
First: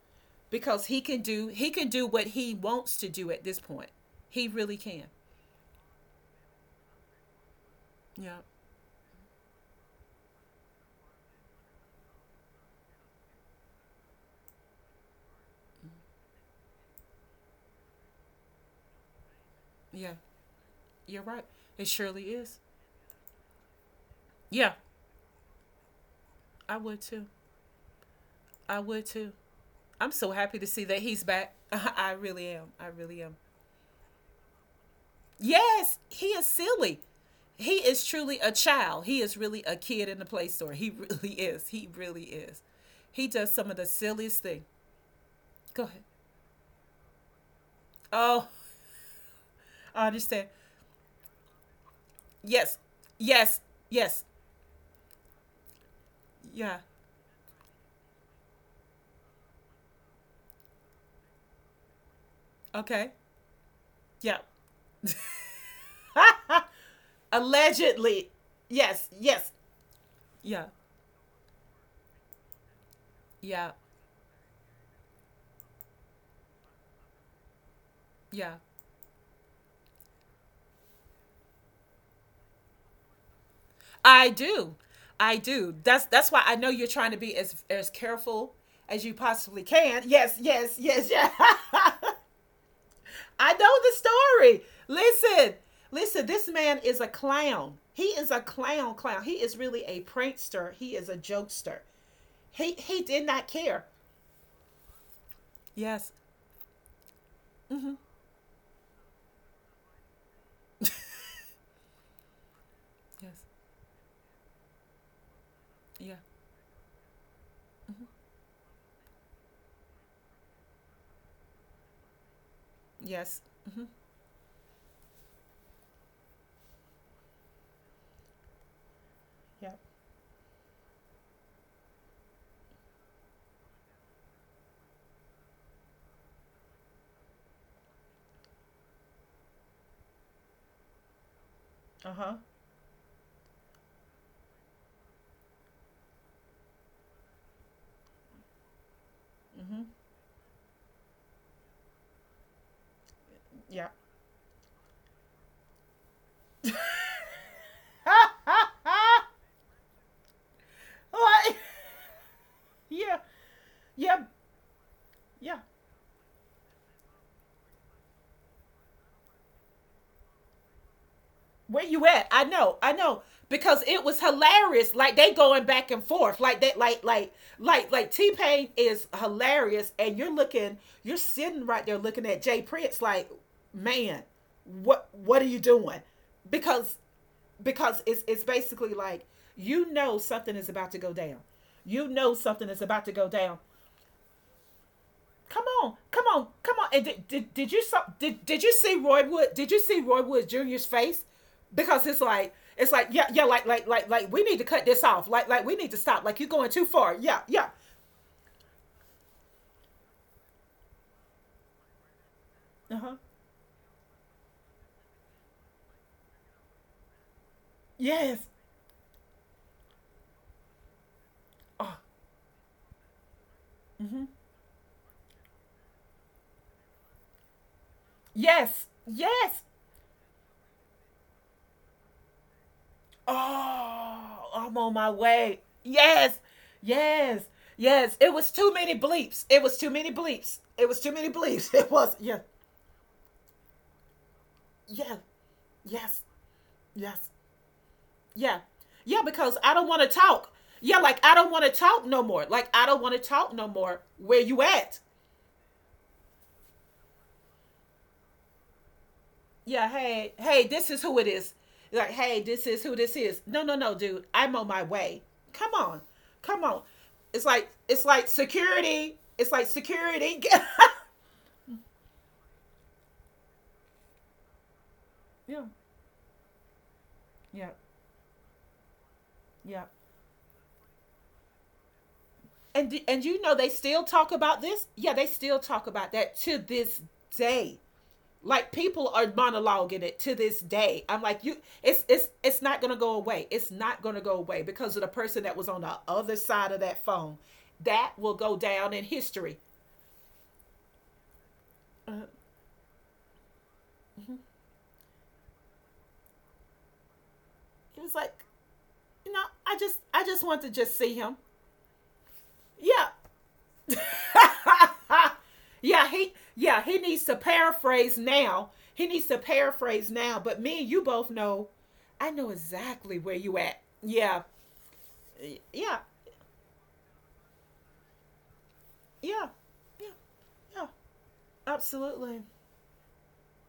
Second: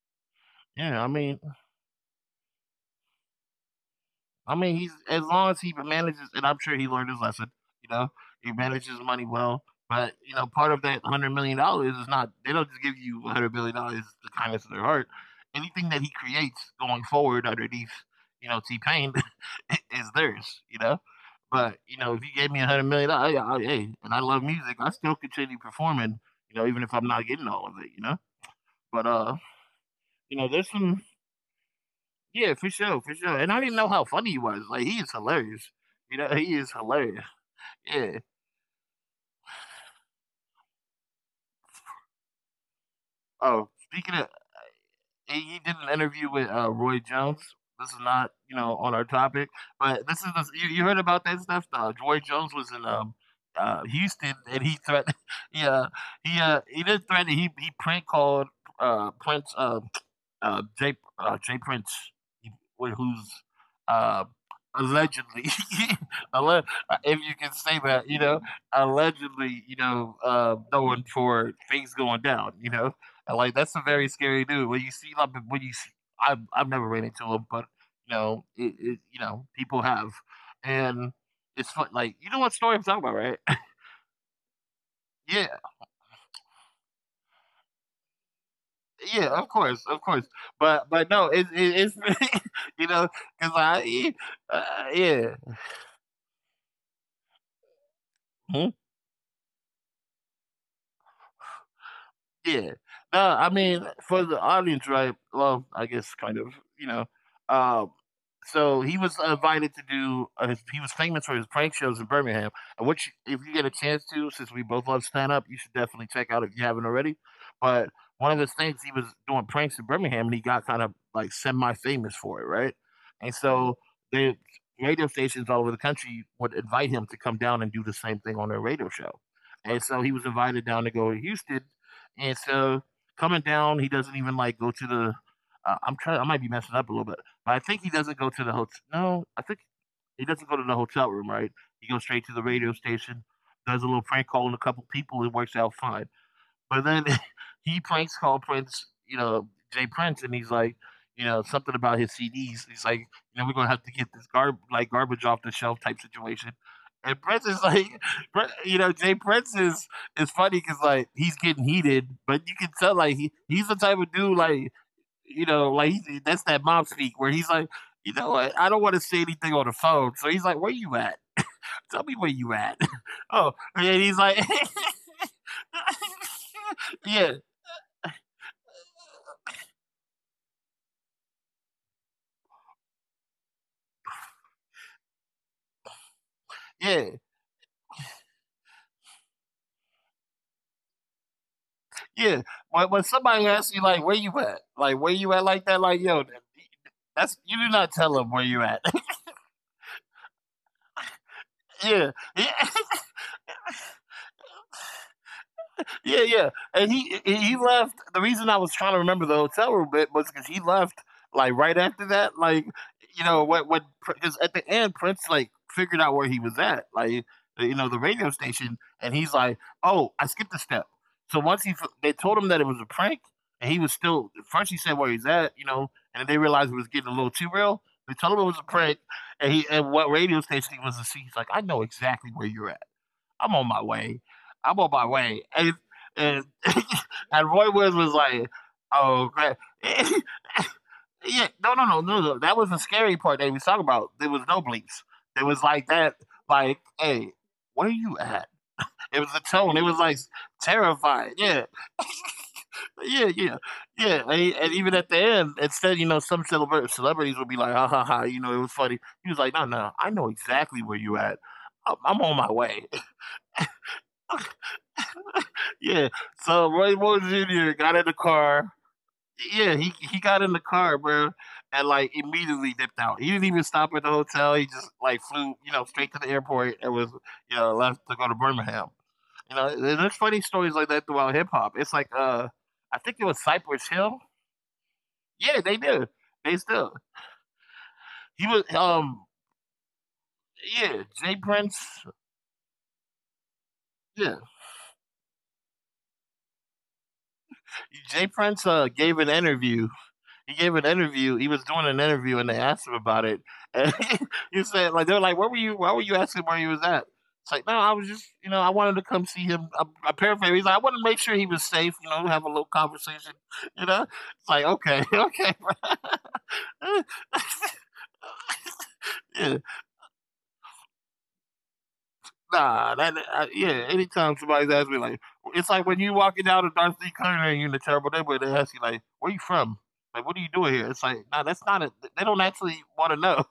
because Yeah, he I can mean, do he can do what he wants to do at this point. He I mean, really he's, can. as long as he manages, and I'm sure he learned his lesson. You know, Yeah. he manages money well. But you know, part of that hundred million dollars is not, they don't just give you a hundred million dollars the kindness of their heart. Anything that he creates going forward underneath, you know, T Pain is Yeah. theirs. You know, You're right. but It you know, if he surely gave is. me a hundred million dollars, I, I, hey, and I love Yeah. music, I still continue performing. You know, I even if would I'm not too. getting all of it. You know, I but would too. uh, I'm so you know, happy to there's see that some he's back. I really yeah, am. I for sure, really for am. sure. And I didn't know how funny he was. Like he is hilarious. Yes, he You know, is he is silly. hilarious. He is Yeah. truly a child. He is really a kid in the play store. He really is. He really is. He does Oh, some of the speaking of, silliest thing. he he did Go an ahead. interview with uh, Roy Jones. This is not, Oh, you know, on our topic, but I this is the, understand. you, you heard about that stuff. Uh, Roy Jones was Yes. in um, Yes. uh, Yes. Houston, and he threatened. Yeah, he uh, Yeah. he didn't threaten. He he prank called uh, Prince. Um, uh, Jay uh, Jay Prince, wh- Okay. who's uh, Yeah, allegedly, alle- uh, if you can say that, you allegedly. know, Yes, yes. allegedly, you know, uh, Yeah. known for things going down, you know, and like Yeah. that's a very scary dude. When you see like when you see, I've I've never ran into him, but you know, Yeah. it, it, you know, people have, and it's fun. Like you know what story I'm talking about, right? I do. I yeah, do. That's that's why I know you're trying to be as as careful as you yeah, of possibly course, of can. course. Yes, yes, But yes, but no, yeah. it's it, it's you know I because know the I uh, story. yeah. Listen. Listen, this man is a clown. He is a clown clown. He is really a prankster. He is a jokester. Yeah. He he No, did not I care. mean, for the audience, right? Well, I Yes. guess kind of, you know. Um, so he was invited to do, uh, his, he was yes. famous for his prank shows in Birmingham, uh, which, if you get a chance to, since we both love stand up, you should definitely Yeah. check out if you haven't already. But one of the things he was doing pranks in Birmingham and he got kind of like semi famous for it, right? And Yes. so Mm-hmm. the radio stations all over the country would invite him to come down and do the same thing on their radio show. Yep. And so he was invited down to go to Houston and so coming down, he doesn't even like go to the. Uh, I'm trying. I might be messing up a little bit, but I think he doesn't go to the hotel. No, I think he doesn't go to the hotel room. Right? He goes Uh straight to huh. the radio station, does a little prank call on a couple people, and works out fine. But then he pranks call Prince, you know, Mm-hmm. Jay Prince, and he's like, you know, something about his C Ds. He's like, you know, we're gonna have Yeah. to get this garb like garbage off the shelf type situation. And Prince is like, Prin- you know, Jay Prince is is funny because like he's what? getting heated, but you can tell like Yeah. he, he's the type of Yeah. dude like you Yeah. know like he's, that's that mom speak where he's like, you know what, I don't want to say anything on the phone, so he's like, where you at? Where Tell you me at? where I you know, at. I know, oh, because and it he's was like. hilarious. Like they going back and forth, like that, like like yeah, like like T Pain is hilarious, and you're looking, you're sitting right there looking at Jay Prince, like, man, what what are you doing? Because yeah, because it's it's basically like, you know, something is about to go down. You know yeah. something is When when about to go somebody down. asks you like, "Where you at?" Like, "Where you at?" Like Come that. on, Like, yo, come on, come on. And did, that's, did, you do did you not saw, tell them where did you did you at. see Roy Wood? Did you see Roy Wood Junior's face? Because yeah, it's like, yeah. it's like yeah yeah like like like like we need to cut this off. Like like we need to stop. Yeah, Like, you're yeah. going too And far. he Yeah, he yeah. left. The reason I was trying to remember the hotel room bit was because he left like right after that. Like Uh huh. you know what what because at the end Prince like figured out where he was at. Like you know the radio Yes, station, and he's like, oh, I skipped a step. So once he f- they told him that it was a prank, and he was still first he said where he's at, you know, and then they realized it was getting a little too real. They told him it was a yes, prank, and yes. he and what radio station he was to see. He's like, I know exactly where you're at. I'm on my way. Oh, I'm I'm on on my my way. way. And Yes, and, yes, and Roy Williams yes. was It was like, too many oh, bleeps. It crap. was too many yeah, bleeps. It was too many bleeps. no, no, It no, was, no, yeah, no. That was the scary part they was talking about. There was no bleeps. yeah, There was like yes, that, like, yes, hey, where you at? yeah, yeah, It was the because I tone. don't It want was to like talk. Yeah, like, I terrified. don't want Yeah, to talk no more. Like I don't want to yeah, talk yeah, no more. yeah. Where And, you and at? even at the end, instead, you know, some celebra- celebrities would be like, ha ha ha, you know, it was funny. He was like, no, Yeah, no, I hey, know hey, exactly this is where who you it at. is. I'm Like, I'm hey, on my this is way. who this is. No, no, no, dude, I'm on my way. Come on, Yeah. come So on. Roy Moore It's like Junior got it's in the like car. security. It's like Yeah, he he security. got in the car, bro, and like immediately dipped out. He didn't even stop at the hotel. He just like yeah, flew, you know, straight to the airport and was, yeah, you know, left to go to Birmingham. You yeah. know, and there's funny stories like that throughout hip hop. It's like, uh, And I and think you it know was they Cypress still talk Hill. about this. Yeah, they still Yeah, talk they about did. that to They this still. day. He Like, was, people are um, monologuing it to this day. yeah, I'm like, Jay you, it's Prince. it's it's not gonna go away. It's not gonna go Yeah, away because of the person that was on the other side of that phone. That will Jay go Prince down uh, in gave an history. interview He gave an interview. He was doing an Uh, interview, and they asked him about it. And he said, like, they're like, "Where were you? Why were you asking where he was at?" It's like, no, it I was was just, like, you know, I wanted to you know, come see I him. just I, I I just want paraphrase. to He's like, I just see wanted to make him. sure he was safe. You know, have a little Yeah. conversation. You know, it's like, okay, okay, yeah, he yeah, he needs to paraphrase now. He needs to yeah. paraphrase now, but me and you both know I know Nah, exactly that where you uh, at. yeah. Yeah. Anytime somebody's asking me like, it's Yeah. like when you walking down to Darcy Corner and you in a terrible neighborhood, they ask you like, Yeah. "Where you from? Yeah. Like, what are you Yeah. doing here?" It's like, nah, that's not it. They Absolutely. don't actually want to know.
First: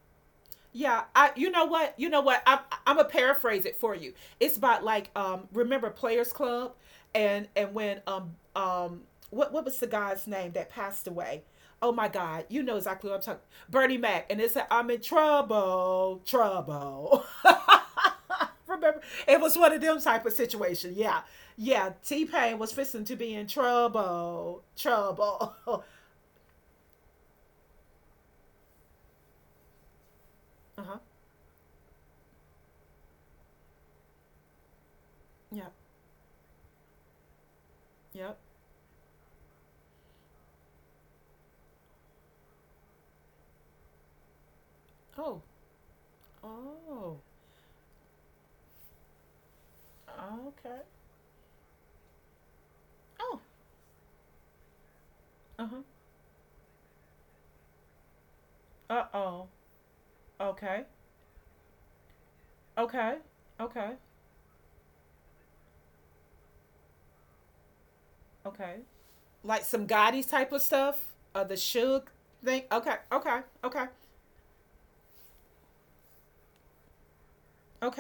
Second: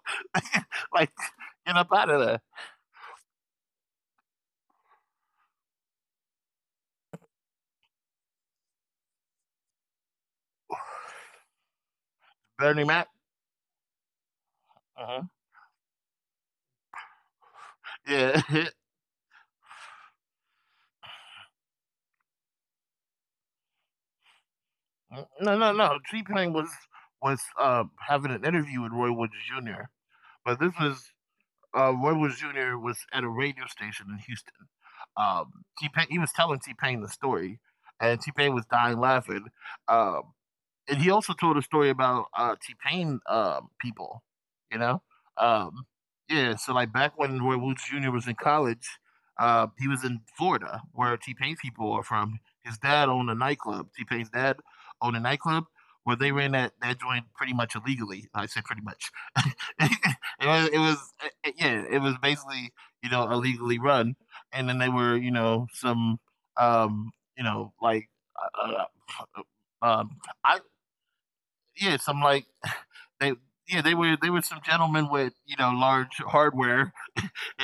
Yeah, like, I, you know get up what? You out know of there, what? I'm I'm gonna paraphrase it for you. It's about like, um remember Players Club and and when um um what what was the guy's name that passed away? Oh my God, you know Bernie Mac. exactly what I'm talking. Bernie Mac, and it's i I'm in Uh-huh. trouble, trouble. Yeah, Remember, it was one of them type of situation. Yeah, yeah. T Pain was fixing to be in trouble, trouble. no, no, uh no. T Pain was was uh, having an interview with Roy Woods Junior But this huh. was Uh, Roy Wood Junior was at a radio station in Houston. Um, Yeah. T Pain, he was telling T Pain the story, and T Yep. Pain was dying laughing. Um, and he also told a story about uh, T Pain um, people, you know. Oh. Um, yeah, so like Oh. back when Roy Woods Junior was in college, uh, he was in Okay. Florida, where T Pain's people are from. His dad Oh. owned a nightclub. T Pain's dad owned a Uh huh. nightclub where they ran that that joint pretty much illegally. I said Uh pretty much. oh. it Okay. was, it was uh, uh, yeah, it was basically Okay. you know Okay. illegally run, and then they were you know some um, you know like. Okay. Uh, uh, Like some uh, Gotti's um, type of I stuff. Uh, the Suge yeah, some thing. like Okay. Okay. they Okay. yeah, they were they were some gentlemen with, you know, large hardware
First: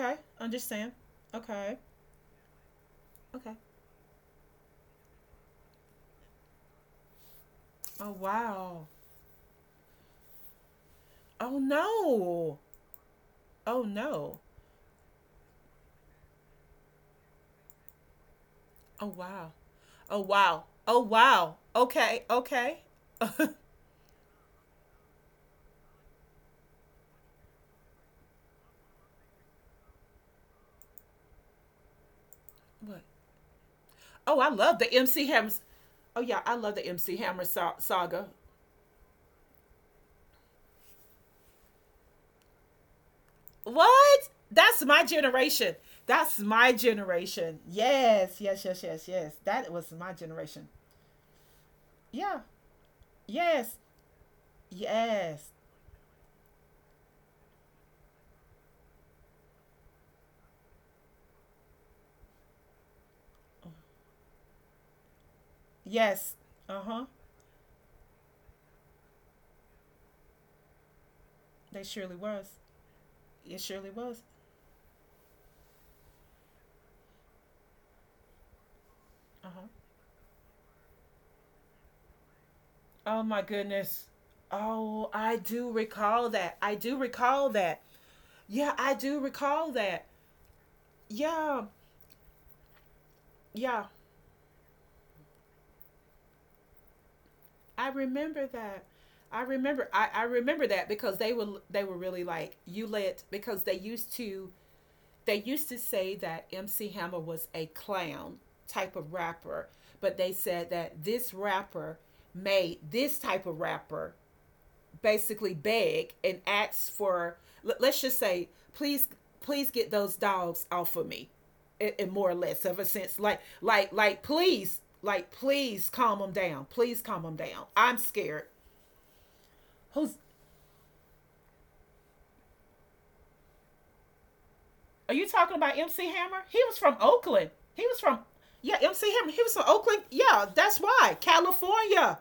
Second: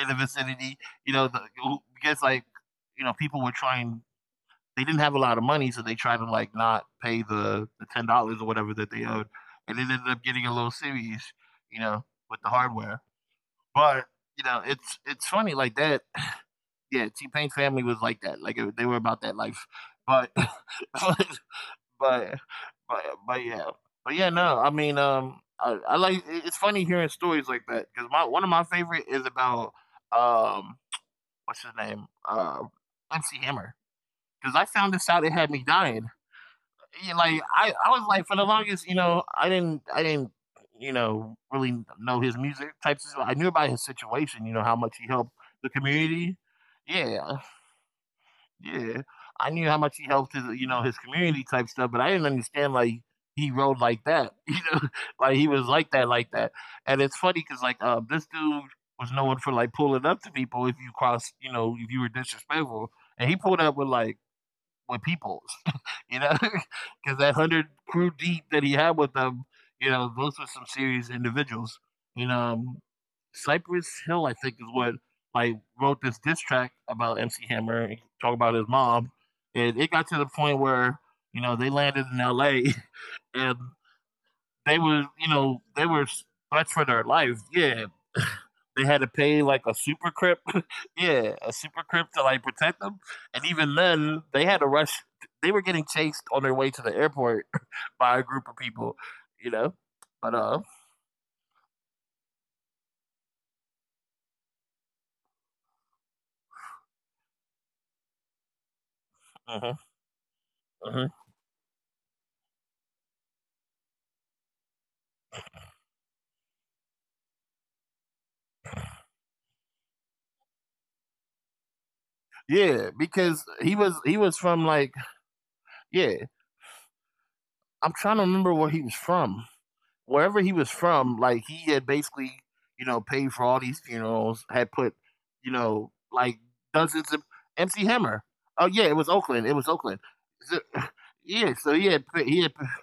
in the vicinity, Understand. you know, the who- Okay. because like, you know, people were Okay. trying They didn't have a lot of money, so they tried to like not pay the, the ten Oh dollars or whatever that wow. they owed. And it ended up getting a little serious, Oh you know, with the no. hardware. Oh But, you know, no. it's it's funny like that. Yeah, T Pain's family was like that. Like it, they were about that Oh life. wow. But Oh wow. but Oh wow. but Okay. Okay. but yeah, what? but yeah, no, I mean, um, I, I like it- it's funny hearing stories like that because my one of my favorite is about um, what's his name, uh, M C Hammer, because I Oh, found I this out love it the had me M C Hammer. dying. Oh yeah, I Yeah, love the like M C I, I Hammer was like sa- for the saga. longest, you know, I didn't, I didn't, you know, really know his music types. of- I knew about his situation, you know, What? how much he helped That's my the generation. community. That's my Yeah, generation. Yes, yeah, yes, yes, I yes, knew yes. how much he That helped was his, my you know, his generation. community type stuff, but I didn't understand Yeah. like he rode like Yes. that, you know, like he was Yes. like that, like that. And it's funny because like um, this dude was known for like pulling up to people if you cross, you know, if you were disrespectful, and he pulled up with like with people, you know, Yes. Uh huh. because that hundred crew deep that he had with them, you know, those were some serious individuals. They surely And was. um, It surely Cypress Hill, was. I think, is what like wrote this diss track about M C Hammer, and talk about his mom, and Uh it huh. got to the point where you know they landed in L A and Oh my goodness. they were, you know, Oh, they I were s do for recall their that. I life, do yeah. recall that. They had to Yeah, pay, I like, a do super recall crip that. yeah, a super crip to, Yeah. like, protect them, and even then, Yeah. they had to rush they were getting chased on their way to the airport by a I group of people, remember that. you know? I But, remember uh I, I remember that because they were, they were really like, you let, because they used to, they used to say that M C Hammer was a clown type of mhm, rapper, but they mhm. said that this rapper made this type of rapper basically beg and ask for, let- us just say, please, please get those dogs off of me, and, and more Yeah, or less of a because he sense was like, he was like from, like like please, like yeah, please calm them down, please calm I'm them trying to down, remember I'm where he was scared. from. Wherever he was Who's, from, like he had basically, you know, paid for all these funerals, had put, you are you know, talking like about M C Hammer? dozens He of was from M C Oakland. Hammer. He was Oh from, yeah, it was yeah, Oakland. It was M C Hammer. Oakland. He was from So, Oakland. Yeah, that's yeah, so why he had pa- he had pa- California.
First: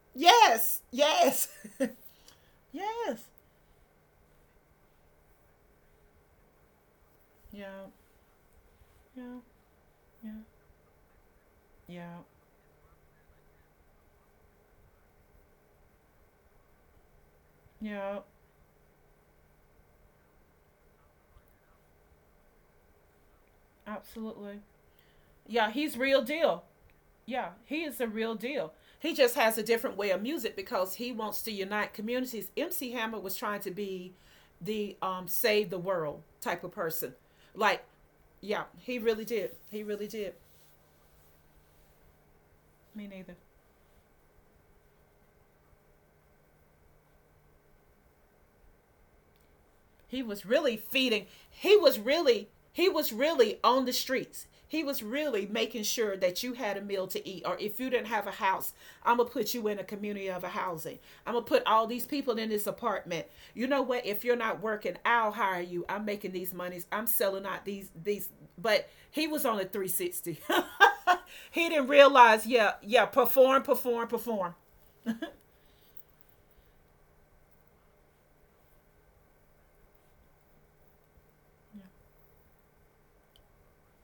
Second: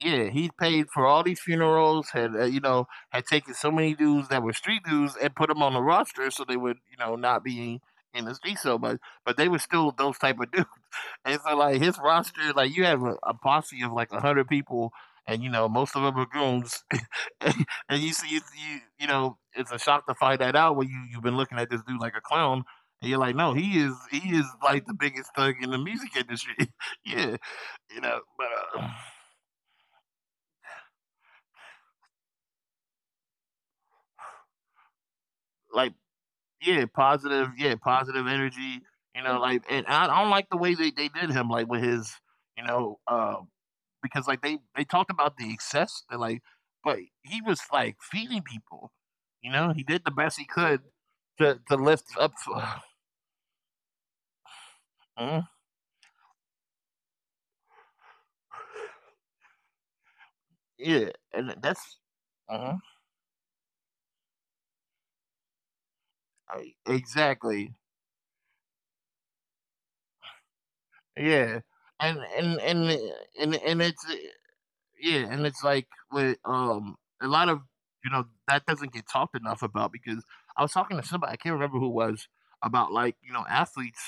yeah he Yes, paid for all these yes, funerals. Had uh, you know yes. had taken so many dudes that were street dudes and put them on the roster so they would you know not be Yeah, in the street so much, but yeah, they were still those type yeah, of dudes. And so like his yeah, roster, like you have a, a posse of like a hundred people, and you know most of them are goons and and you yeah. see, you, you you know, it's a shock to find that out when you you've been looking at this dude like a clown, and you're like, no, he is he is Absolutely. like the biggest thug in Yeah, the he's music real industry. deal. yeah, Yeah, he is you the know, real but deal. uh, He just has a different way of music because he wants to unite communities. M C Hammer was trying to be the um save the like world type of yeah, person. positive, yeah, Like, positive yeah, energy. he You really know, did. like He and I, really I don't did. like the way they, they did him, like with his, you know, Me neither. uh, because like they they talked about the excess, they're like, but he was like feeding people. You know, he did the He best he was really could feeding. to He to was lift up. really he was really on the streets. He was really making sure that you had a meal to eat, or if you didn't have a house, I'm gonna put you in a community of a housing. Yeah, I'm gonna and put all that's these people in this Uh-huh. apartment. You know what? If you're not working, I'll hire you. I'm making these I monies. I'm selling out exactly. these these. But he was on a three sixty. Yeah, he didn't and realize. and Yeah, and yeah. and Perform, and it's perform, perform. yeah, and it's like with um a lot of you know that doesn't get talked enough about because I was talking to somebody I can't remember who it was about like you know athletes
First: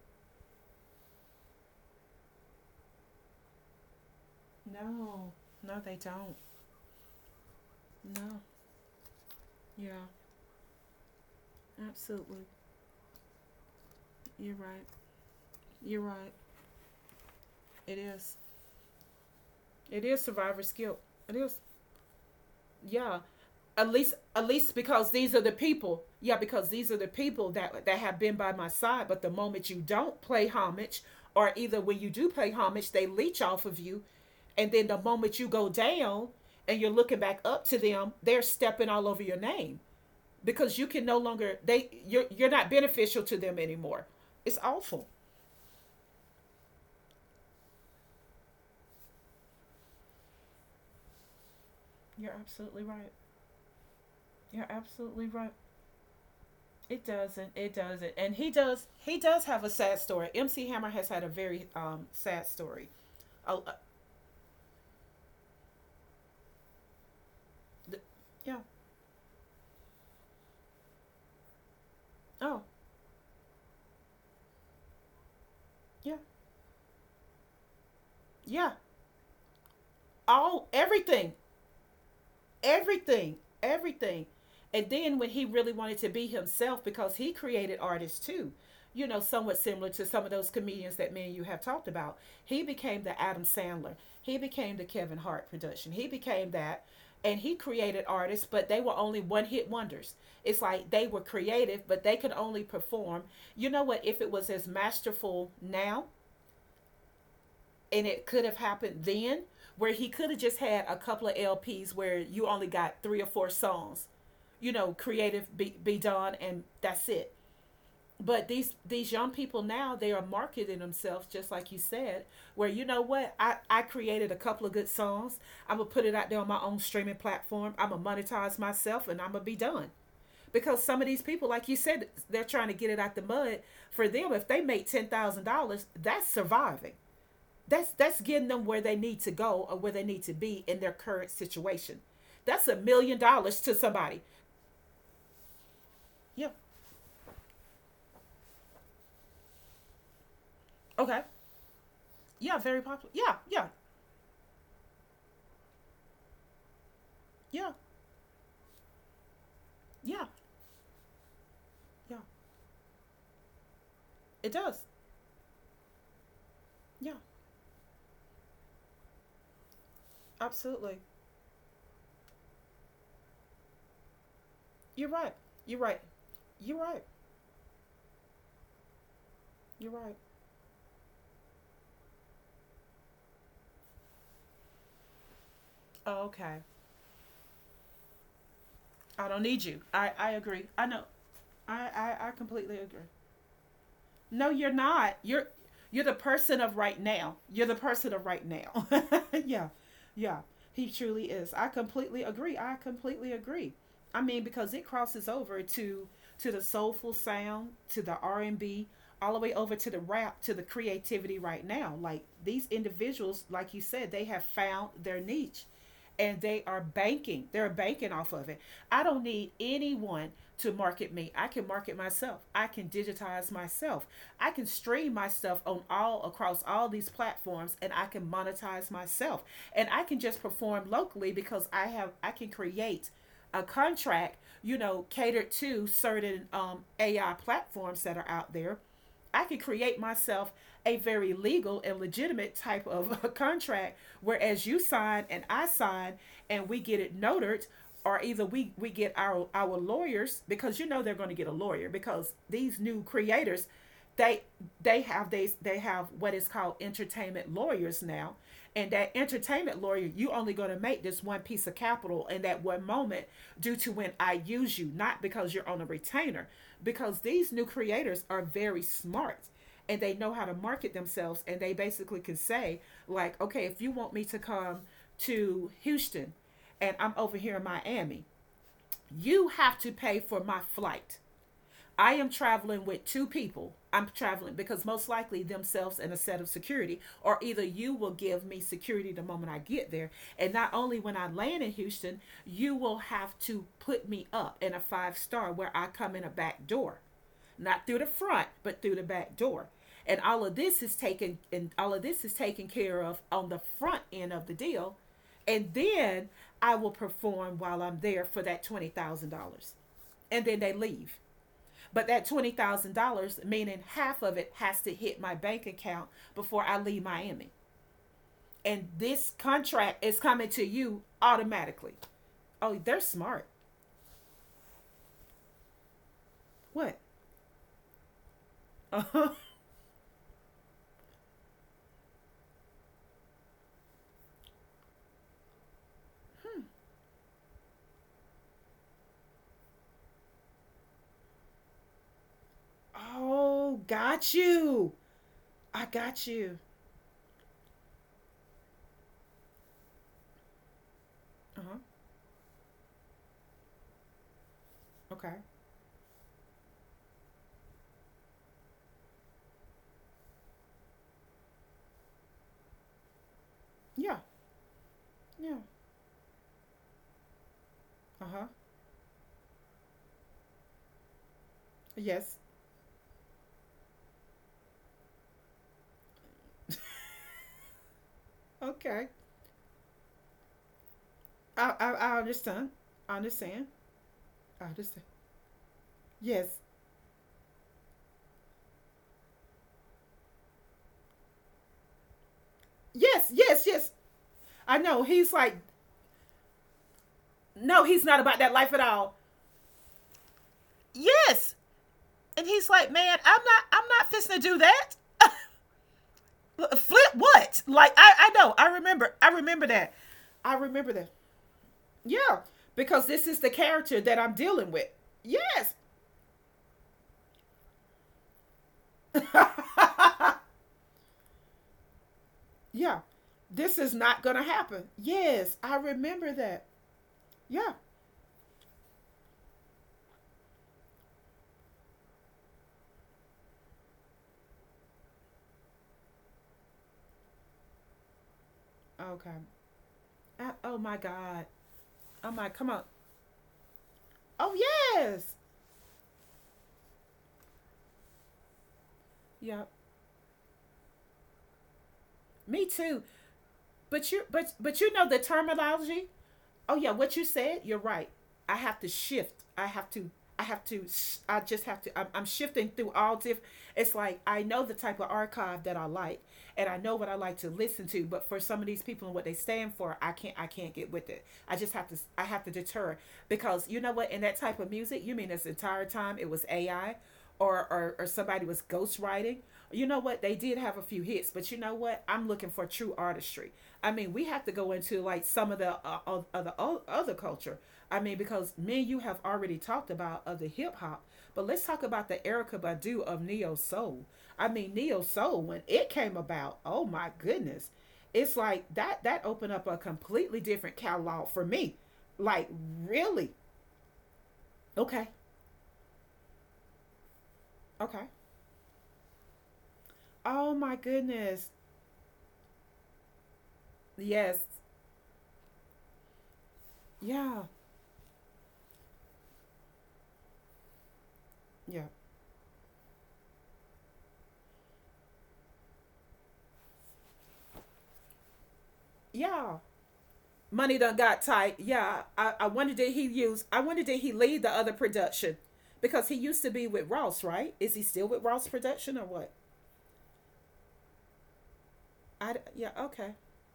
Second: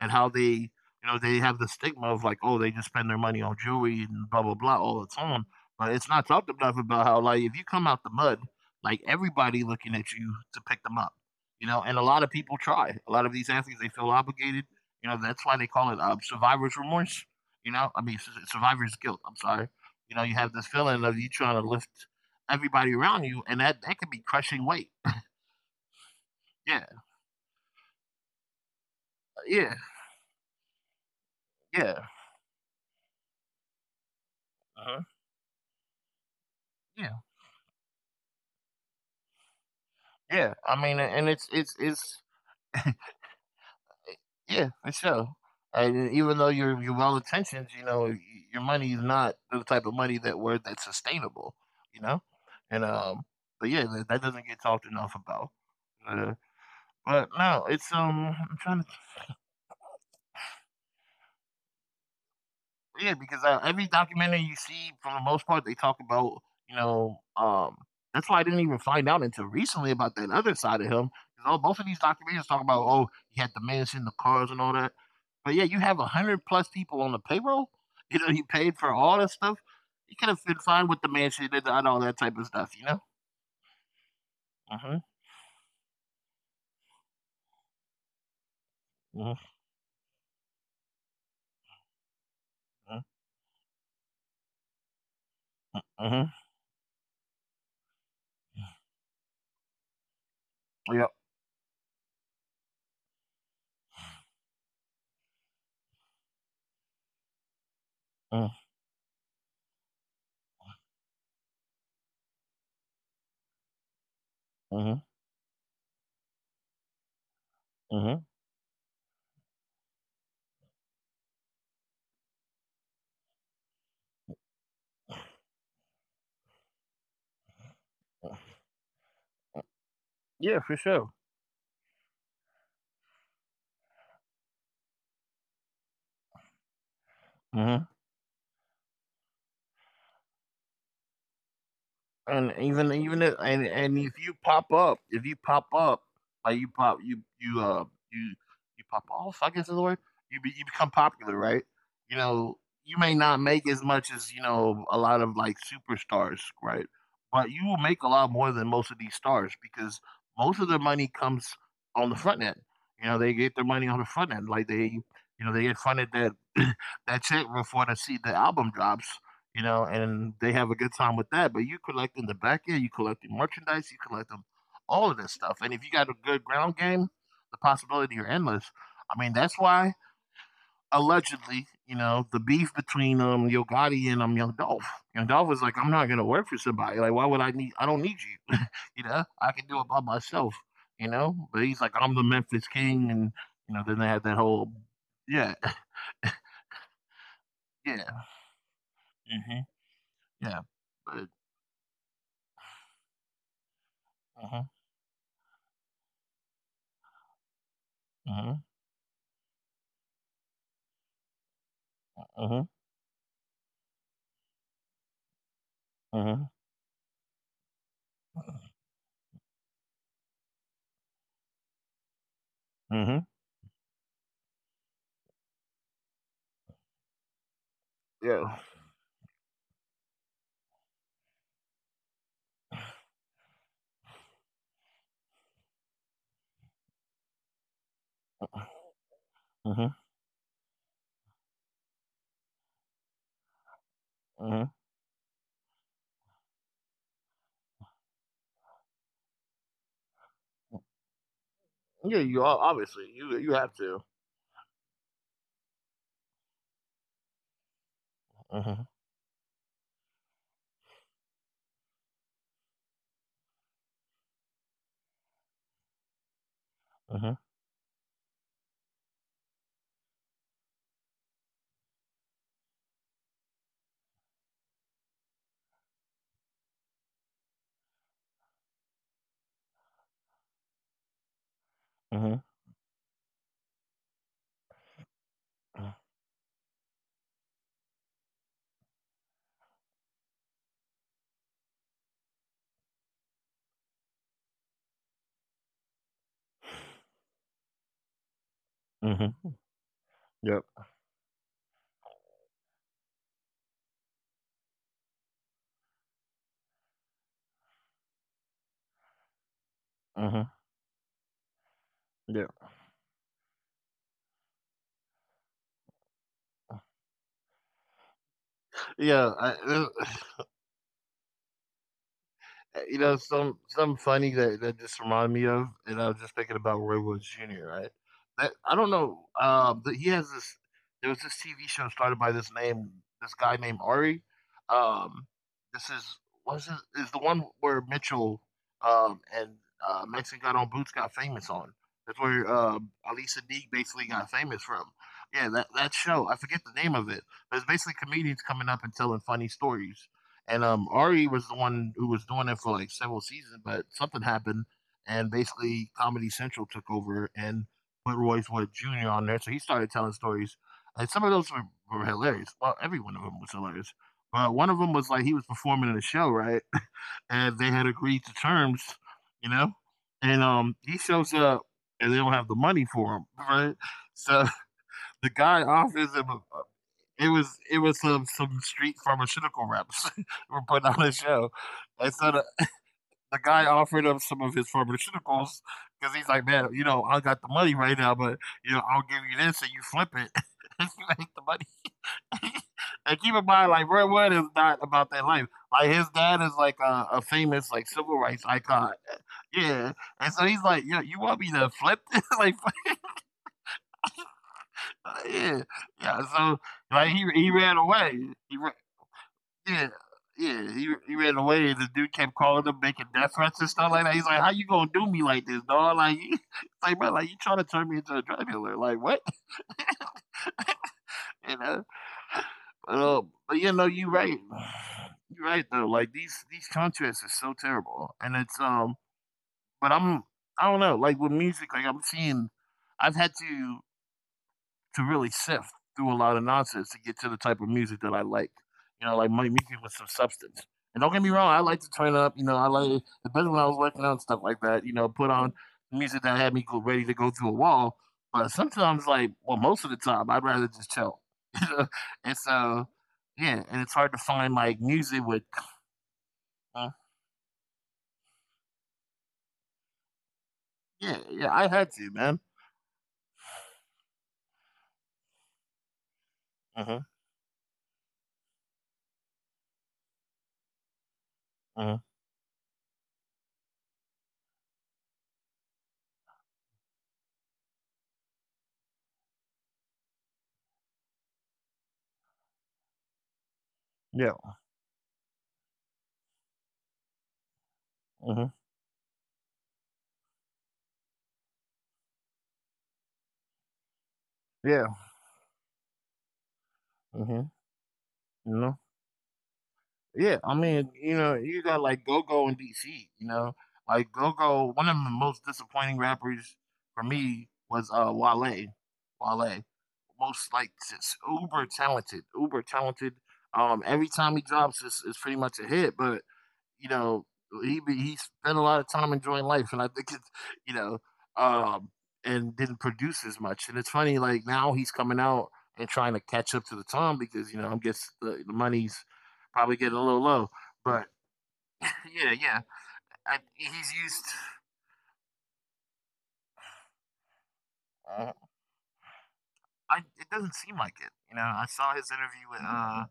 and how they you know they have the stigma of like oh they just spend their money on jewelry and blah blah blah Yeah. all the No, time, no, but they it's not don't. talked enough about how like if you come out the No. mud like everybody Yeah. looking at you to pick them up, you know, and a lot of Absolutely. people try. A lot of these athletes they feel You're obligated, right. you know that's why they call You're it uh, right. survivor's remorse. You know, It I mean, s- is. survivor's guilt. I'm sorry It you is know, you have this survivor's guilt. feeling of you It is. trying to lift everybody Yeah. around you, and that At that least, can be at crushing least, weight. because these are the people. Yeah, because these Yeah, are the people that that have been by my side, but the moment you yeah, don't play homage or either when you yeah, do pay homage, they leech off of you. And then the Uh-huh. moment you go down and you're looking yeah, back up to them, they're stepping all over your name yeah. because I you can mean, no and it's longer, it's they you're it's you're not beneficial to them anymore. It's yeah, for awful. sure. And even though you're you're well intentioned, you know, y- your money is not the type of money that word that's sustainable. You know, You're absolutely and right. um, but yeah, that, that doesn't You're get talked enough absolutely right. about. Uh, It but doesn't. no, It it's doesn't. And um, he I'm trying does. to He does have a sad story. M C Hammer has had a very um sad story. yeah, because Oh, uh, uh, every documentary you see, for the most part, they talk about you know. Um, that's why I yeah. didn't even find out until recently about that other side of him. Because all both of Oh, these documentaries talk about oh, he had the mansion, the cars, and all that. yeah. But yeah, you have a hundred plus people on the payroll. Yeah. You know, he paid for all that stuff. All He could have been everything. fine with the mansion and, and all that type of Everything, stuff. You know. everything. And then when he Mhm. really wanted to be himself, because he created artists too, you know, somewhat similar Mhm. to some of those comedians that me and you have talked about, he became the Adam Mhm. Sandler. He became the Kevin Hart production. He became that. mhm, And he created artists, but they were only one hit wonders. It's like they were Yep. creative, but they could only perform. You know what? If it was as masterful now, and it could have happened Mhm. then, where he could have just had a couple of L Ps where you only got three or four songs, you know, creative Mhm. be, be done and that's it. But these mhm. these young people now, they are marketing themselves just like you said, where you know what, I, I created a couple of good songs. I'm gonna put it out there on my own streaming platform. I'm gonna monetize myself and I'm gonna be done. Because some of these Yeah, for people, like you sure. said, they're trying to get it out the mud. For them, if they make ten thousand dollars, that's surviving. That's that's getting Mhm. them where they need to go or where they need to be in their current situation. That's a million And dollars even to even if somebody. and and if you pop up, if you pop Yeah. up, like you pop you you uh you you pop off, I guess is the word. You be, you Okay. become popular, right? You Yeah, very know, popular. you Yeah, may yeah, not make as much as you know a lot of like superstars, right? But yeah, you will make a lot more than most of these stars because yeah, most of the money comes yeah. on the front end. You know, they get their money on the It front end, does. like they you know they get funded that Yeah, that check before the see the album drops you know, and they absolutely. have a good time with that. But you collect in the back end, you collect the merchandise, you collect them, You're right. all of You're this right. stuff. And if you got a You're good right. ground game, the possibility are endless. I mean, You're that's right. why allegedly, you know, the beef between um Yo Gotti and um Young Dolph. Young Dolph was like, I'm not Okay. gonna work for somebody. Like, why would I need I don't need you? I don't you need know, you. I I can do I it by agree. I know. myself, you know? I But I, he's I like, I'm the completely agree. Memphis King and you know, then No, they you're had that not. whole You're you're yeah, the person of right now. You're the person of right yeah. now. yeah. hmm Yeah. He Yeah. truly is. I But completely agree. I completely agree. I mean because it uh-huh, crosses over to to the soulful sound, to the R and B, uh-huh, all the way over to the rap, to the creativity right now. Like these uh-huh. individuals, like you said, they have found their niche and they are uh-huh. banking. They're banking off of it. I don't need anyone to market me. I can market myself. I can digitize Mhm. myself. I can stream my stuff on all across all these platforms and I can monetize Yeah. myself. And I can just perform locally because I have I can create a contract, you know, catered to certain um, A I platforms that are out there. I could create Mhm. myself a very legal and legitimate type of a contract. Whereas you Mhm. sign and I sign and we get it notarized, or either we, we get our, our lawyers, because you know they're going to get a lawyer, because Yeah, you these are new obviously you creators you have to. they they have they they have what is called entertainment lawyers now, and that Mhm. entertainment lawyer, you only going to make this one piece of capital in that one moment due to when I use you, not because you're on a retainer. Because these Mhm. new creators are very smart and they know how to market themselves. And they basically can say, like, okay, if you want me to come to Houston and I'm over here in Miami, you have to pay for my flight. I am Mhm. traveling with two people. I'm traveling because most likely themselves and a set of security, or either you will give me security the moment I get there. And not only when I land in Houston, you will have to put me up in a five star where I come in a back door, not through the front, but through the back door. Mhm. And all of Yep. this is taken and all of this is taken care of on the front end of the deal. And then I will perform while I'm there for that twenty thousand dollars. And then Mhm. they leave, but that twenty Yep. thousand dollars, meaning half of it, has to hit my bank account before I leave Miami. And this Yeah, I, uh, contract is coming to you automatically. Oh, they're Uh, you smart. know, some some funny that that just reminded me of, and I was just What? thinking about Roy Woods Junior Right? That Uh-huh. I don't know. Um, but he has this. There was this T V show started by this name, this guy named Ari. Um, this is was it is the one where Mitchell um and uh, Mexican Got on Boots got famous on. That's where um, Ali Oh, Sadiq got basically got you. famous from. I Yeah, that got that you. show. I forget the name of it, but it's basically comedians coming up and telling funny stories. And um, Uh Ari huh. was the one who was doing it for like several seasons, but something happened, Okay. and basically Comedy Central took over and put Royce Wood Junior on there. So he started telling stories, and some of those were, were hilarious. Well, every one of them was Yeah. hilarious, but one of them was Yeah. like he was performing in a show, right? And they Uh had huh. agreed to terms, you know, and um, he shows up Yes. and they don't have the money for him, right? So the guy offers him a it was it was some some okay. street pharmaceutical reps were putting on a I, I show, I and understand. so the I understand. the guy offered I up some of understand. his pharmaceuticals Yes. because he's like, "Man, you know, I got the money right now, but, you know, I'll give you this and you flip it, and you make the money." Yes. Yes. And keep Yes. in mind, like, Red I Wood is know. not He's like, about that life. Like, his dad is, like, a a no, he's not famous, like, about that civil life at rights all. icon. Yeah, and so he's like, yeah, Yes. you want me to flip And this?" he's like, Like, man, I'm not I'm not fisting to do that. yeah, yeah. So, Flip like, what? he Like he I, ran I know. away. I He ra remember. I remember that. Yeah, I remember that. yeah, he he ran away, and the Yeah. dude kept Because calling him, this is the making death character threats and that I'm stuff like that. dealing He's like, with. "How you gonna do me Yes. like this, dog? Like, you, it's like, bro, like you trying to turn me into a drug dealer? Like, what? You know?" yeah. But, uh, This is but you not know, gonna you right, happen. Yes, I you right remember though. Like that. these these contrasts Yeah. are so terrible, and it's um. But I'm I don't know, like with music, like I'm seeing, I've had to to really sift through a lot of nonsense to get to the type of music that I like. Okay. You know, like my music with I, some oh my substance. God. And don't get me wrong, I like Oh to my turn come up. on. You know, I like especially when I was working Oh out and stuff like that. yes. You know, put on music that had me go, ready to go through a wall. But sometimes, Yeah. like, well, most of the time, I'd rather just chill. You know? Me And too. so, yeah, But you and it's but hard to but you find know the like music with. terminology. Oh yeah, what you Uh, said, you're right. I have to shift. I have to I have to I just yeah, have to yeah, I'm, I I'm had to, shifting man. through all diff, it's like I know the type of archive that I like and I know what I Uh like huh. to listen to, but for some of these people and what they stand for, I can't I can't get with it. I just have to I Uh huh. have to deter, because you know what, in that type of music, you mean this entire time it was A I or, or, or somebody was ghostwriting. You know what? They did have a few hits, but you know what? I'm looking for true artistry. I mean, we have to go Yeah. into like some of the uh, of- other culture. I mean, because Uh me and huh. you have already talked about other hip hop, but let's talk about the Erica Badu of neo soul. I mean, neo Yeah. soul when it came about, oh my Uh goodness, huh. it's like You that know. that opened up a completely different Yeah, I catalog mean, for you me. know, you got like Like Go Go in really, D C, you know, like Go okay, Go. One of the most disappointing rappers for me okay. was uh Wale. Wale, Oh my most like goodness, just uber talented, uber talented. Um, yes, Every time he drops, it's, it's pretty much a hit. But you yeah, know, he he spent a lot of time enjoying life, and I think it's you know, yeah, um, and didn't produce as much. And it's funny, like now he's coming out and trying to catch up to the time because you know I guess the, the money's yeah. probably getting a little Money low. done got But tight. Yeah, I, I yeah, wonder did he yeah, use? I I, wonder did he he's lead the used. other production, because he used to be with Ross, right? Is he still with Ross Uh, Production or what? I it doesn't seem like it. You know, I I saw his yeah. interview with Okay. uh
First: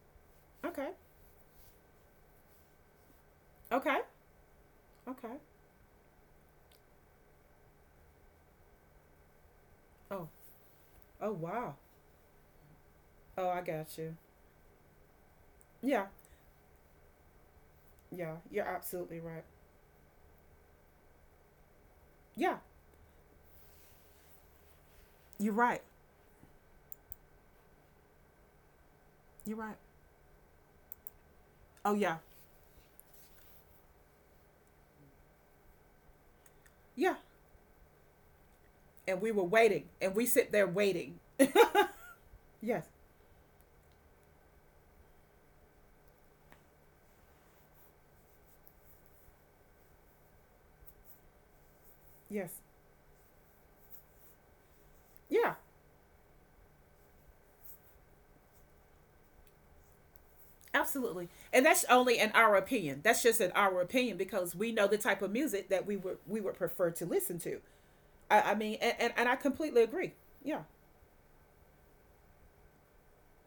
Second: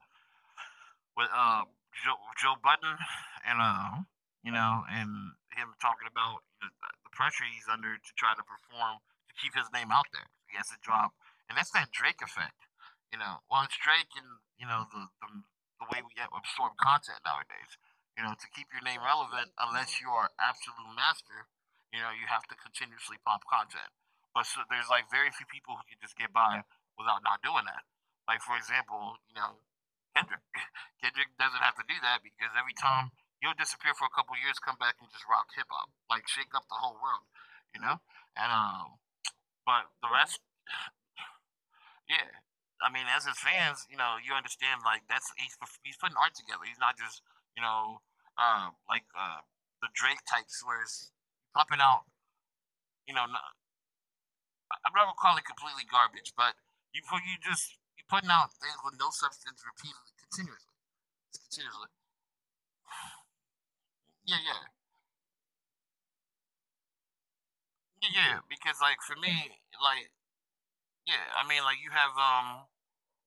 Okay. with uh Joe, Joe Budden and Okay. uh you know and Okay. him talking about you know, the pressure he's under to try to perform to keep his name out there. Oh. He has to drop, Oh and that's wow. that Drake effect. You know, Oh, I well, it's got Drake you. and you know the the, the way Yeah. we get absorb content nowadays. You know, Yeah. to You're keep your name absolutely right. relevant, unless you are absolute master, you know, you have Yeah. to continuously pop content. But so there's like very few You're people right. who can just get by without not doing that. Like for example, you You're know, right. Kendrick, Kendrick doesn't have to Oh do yeah. that because every time he'll disappear for a couple years, come back and just rock hip hop, like shake up the whole Yeah. world, you know. And um, And we were waiting, But and the we rest, sit there waiting. yeah. yes. I mean, as his fans, you know, you understand like that's he's he's putting art together. He's not just you know um like uh the Drake types where it's popping out Yes. you know not, I'm not gonna call Yeah. it completely garbage, but you put you just putting out things with no substance repeatedly, continuously, Absolutely. And that's continuously. only in our opinion. That's just in our opinion because Yeah, we yeah. know the type of music that we would we would prefer to listen to. Yeah, I, I yeah, mean and, because and, like and for I me, completely agree. like Yeah. yeah, I mean like you have um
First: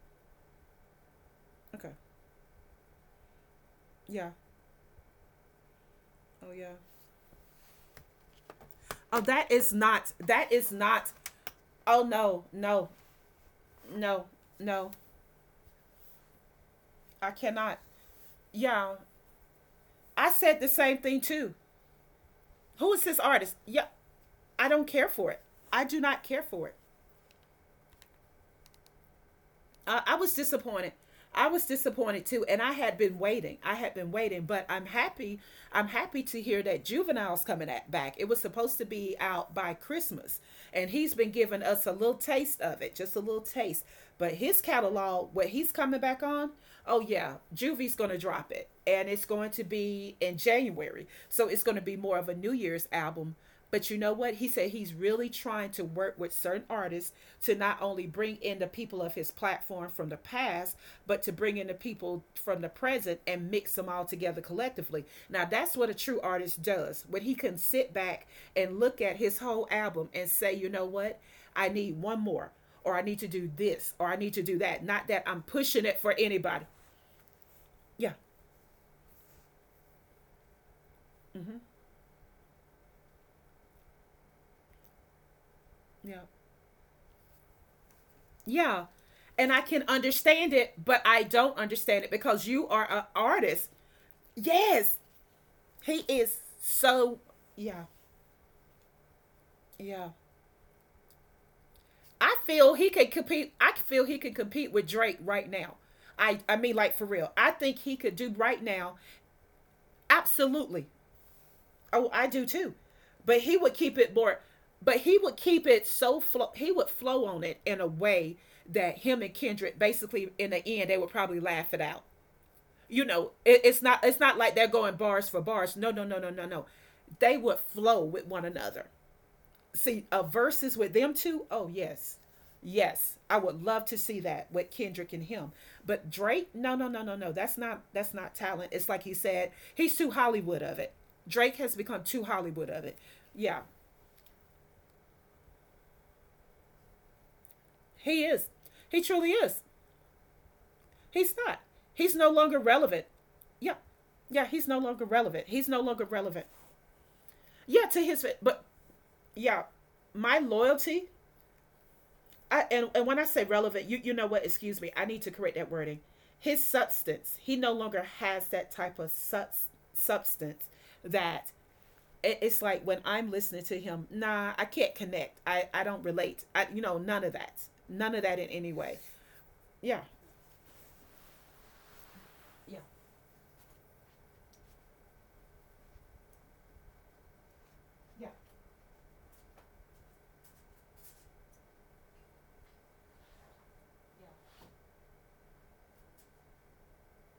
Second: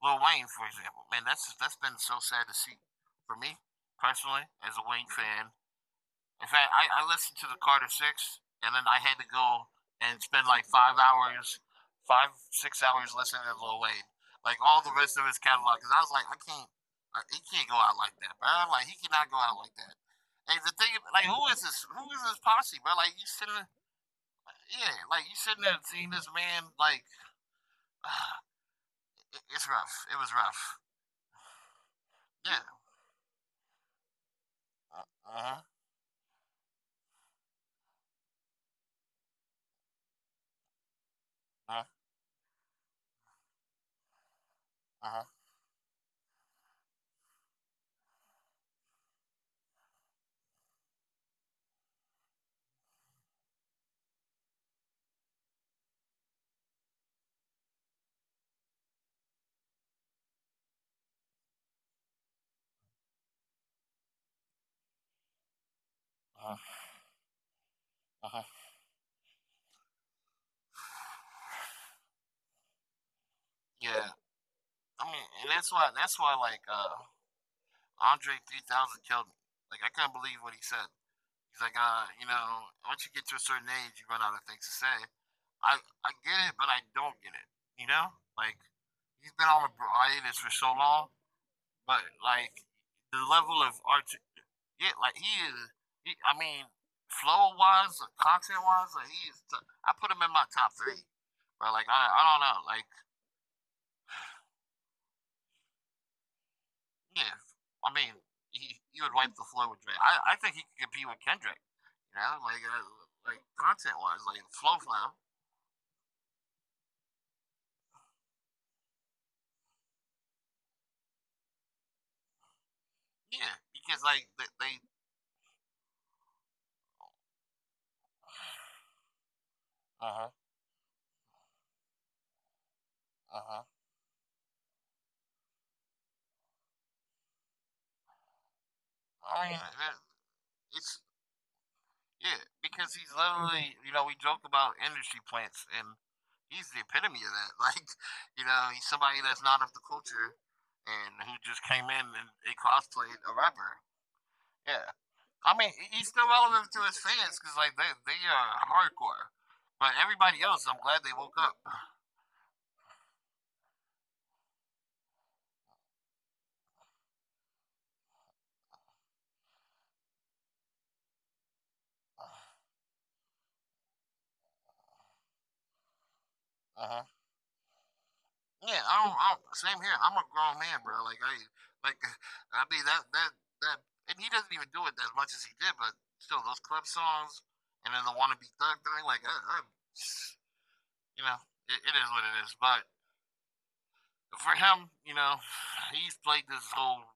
Lil Wayne for example. Man, that's that's Okay. been so sad to see for me Yeah. personally as a Wayne fan. Oh In fact, yeah. I, I listened to the Carter Six, and then I had Oh to that go is not and spend that is like five not hours, oh five no, six no, hours listening to Lil Wayne, no, like all no. the rest of his catalog. Because I was like, I can't, I, I he can't cannot. go out like that, bro. Like Yeah. he cannot go out like that. I said And the the thing, same thing like, who too. is this? Who is this posse, Who bro? is this Like you artist? sitting Yeah. I don't care yeah, for like you it. shouldn't I have do seen not this care for it. man. Like, uh, it- it's I, rough. I It was was rough. disappointed. I was disappointed too, and Yeah. I had been waiting. I had been waiting, but I'm Uh happy. huh. I'm happy to hear that juvenile's coming at, back. It was supposed to be out by Christmas, and he's been giving us Uh a little taste of it, just a little taste. But his huh. catalog, what he's coming back on, oh yeah, Juvie's going to drop it, and it's going to be in January. So it's going to be more of a New Year's album, but you know what? He said he's really trying to work with certain artists to not only bring in the people of his platform from the past, but to bring in the people from the present and mix them all together collectively. Now, that's what a true artist does. When he can sit back Uh huh. and look at his whole album and say, you know what? I need one more, or I need to do this, or I Yeah. need to do that. Not I that mean, I'm and that's pushing it why. for That's why. anybody. Like, uh, Yeah. Andre three thousand killed me. Like, I couldn't believe what he said. Hmm. He's like, uh, you know, once you get to a certain age, you run out of things to say. I Yeah. I get it, but I don't get it. You know, like Yeah. he's And been I on the can hiatus understand for it, so but long, I don't understand but it because you like are an the level artist. of art. Yes. Yeah, like he is. He He, is I mean, so flow yeah. wise, or content wise, like he is. T- I Yeah. put him in my top three. But like, I, I I don't know. feel he Like, could compete. I feel he could compete with Drake right now. I I mean like for real. yeah, I think he I could mean, do right he, now. he would wipe the floor with Drake. I, I think he Absolutely. could compete with Kendrick. Oh, I You do know, too. like, uh, But like he would keep content it wise, more, like flow but he flow. would keep it so flow, he would flow on it in a way that him and Kendrick basically in the end they would probably laugh it out. You know it, Yeah, it's not because it's not like like they. they're going they bars for bars, no no no no no no, they would flow with one another. See uh, uh huh. verses with them two. Oh yes, yes, I Uh would huh. love to see that with Kendrick and him. But Drake, no no no no no, that's not that's not talent. It's like he said, I mean, he's too Hollywood of it. it's Drake has become too yeah, Hollywood of it. because he's Yeah, literally, you know, we joke about industry plants, and he's the epitome of that. Like, he is, you know, he he's truly somebody is. that's not of the culture, and He's who not, just came he's in no and longer they relevant. cosplayed a Yeah. rapper. Yeah, he's no longer Yeah, relevant. He's I no mean, longer he- he's relevant. still relevant to his fans because Yeah, like to they his, they but are hardcore, yeah, but my everybody else, I'm loyalty. glad they woke up. I, and, and when I say relevant, you you know what? Excuse me. I need to correct that wording. His substance. He no longer has that type of subs, substance that it- it's like when I'm listening to him. Nah, I can't connect. I I don't relate. I you know Uh-huh. None of that. None of that in any way. Yeah, I don't, I don't, same Yeah. here. I'm a grown man, bro. Like I, like Yeah. I mean that that that, and he doesn't even do it as much as he did. But still, those club songs, and then Yeah. the wannabe thug thing, like I, I you know, it, it is what it is. But for him, you know, he's played this whole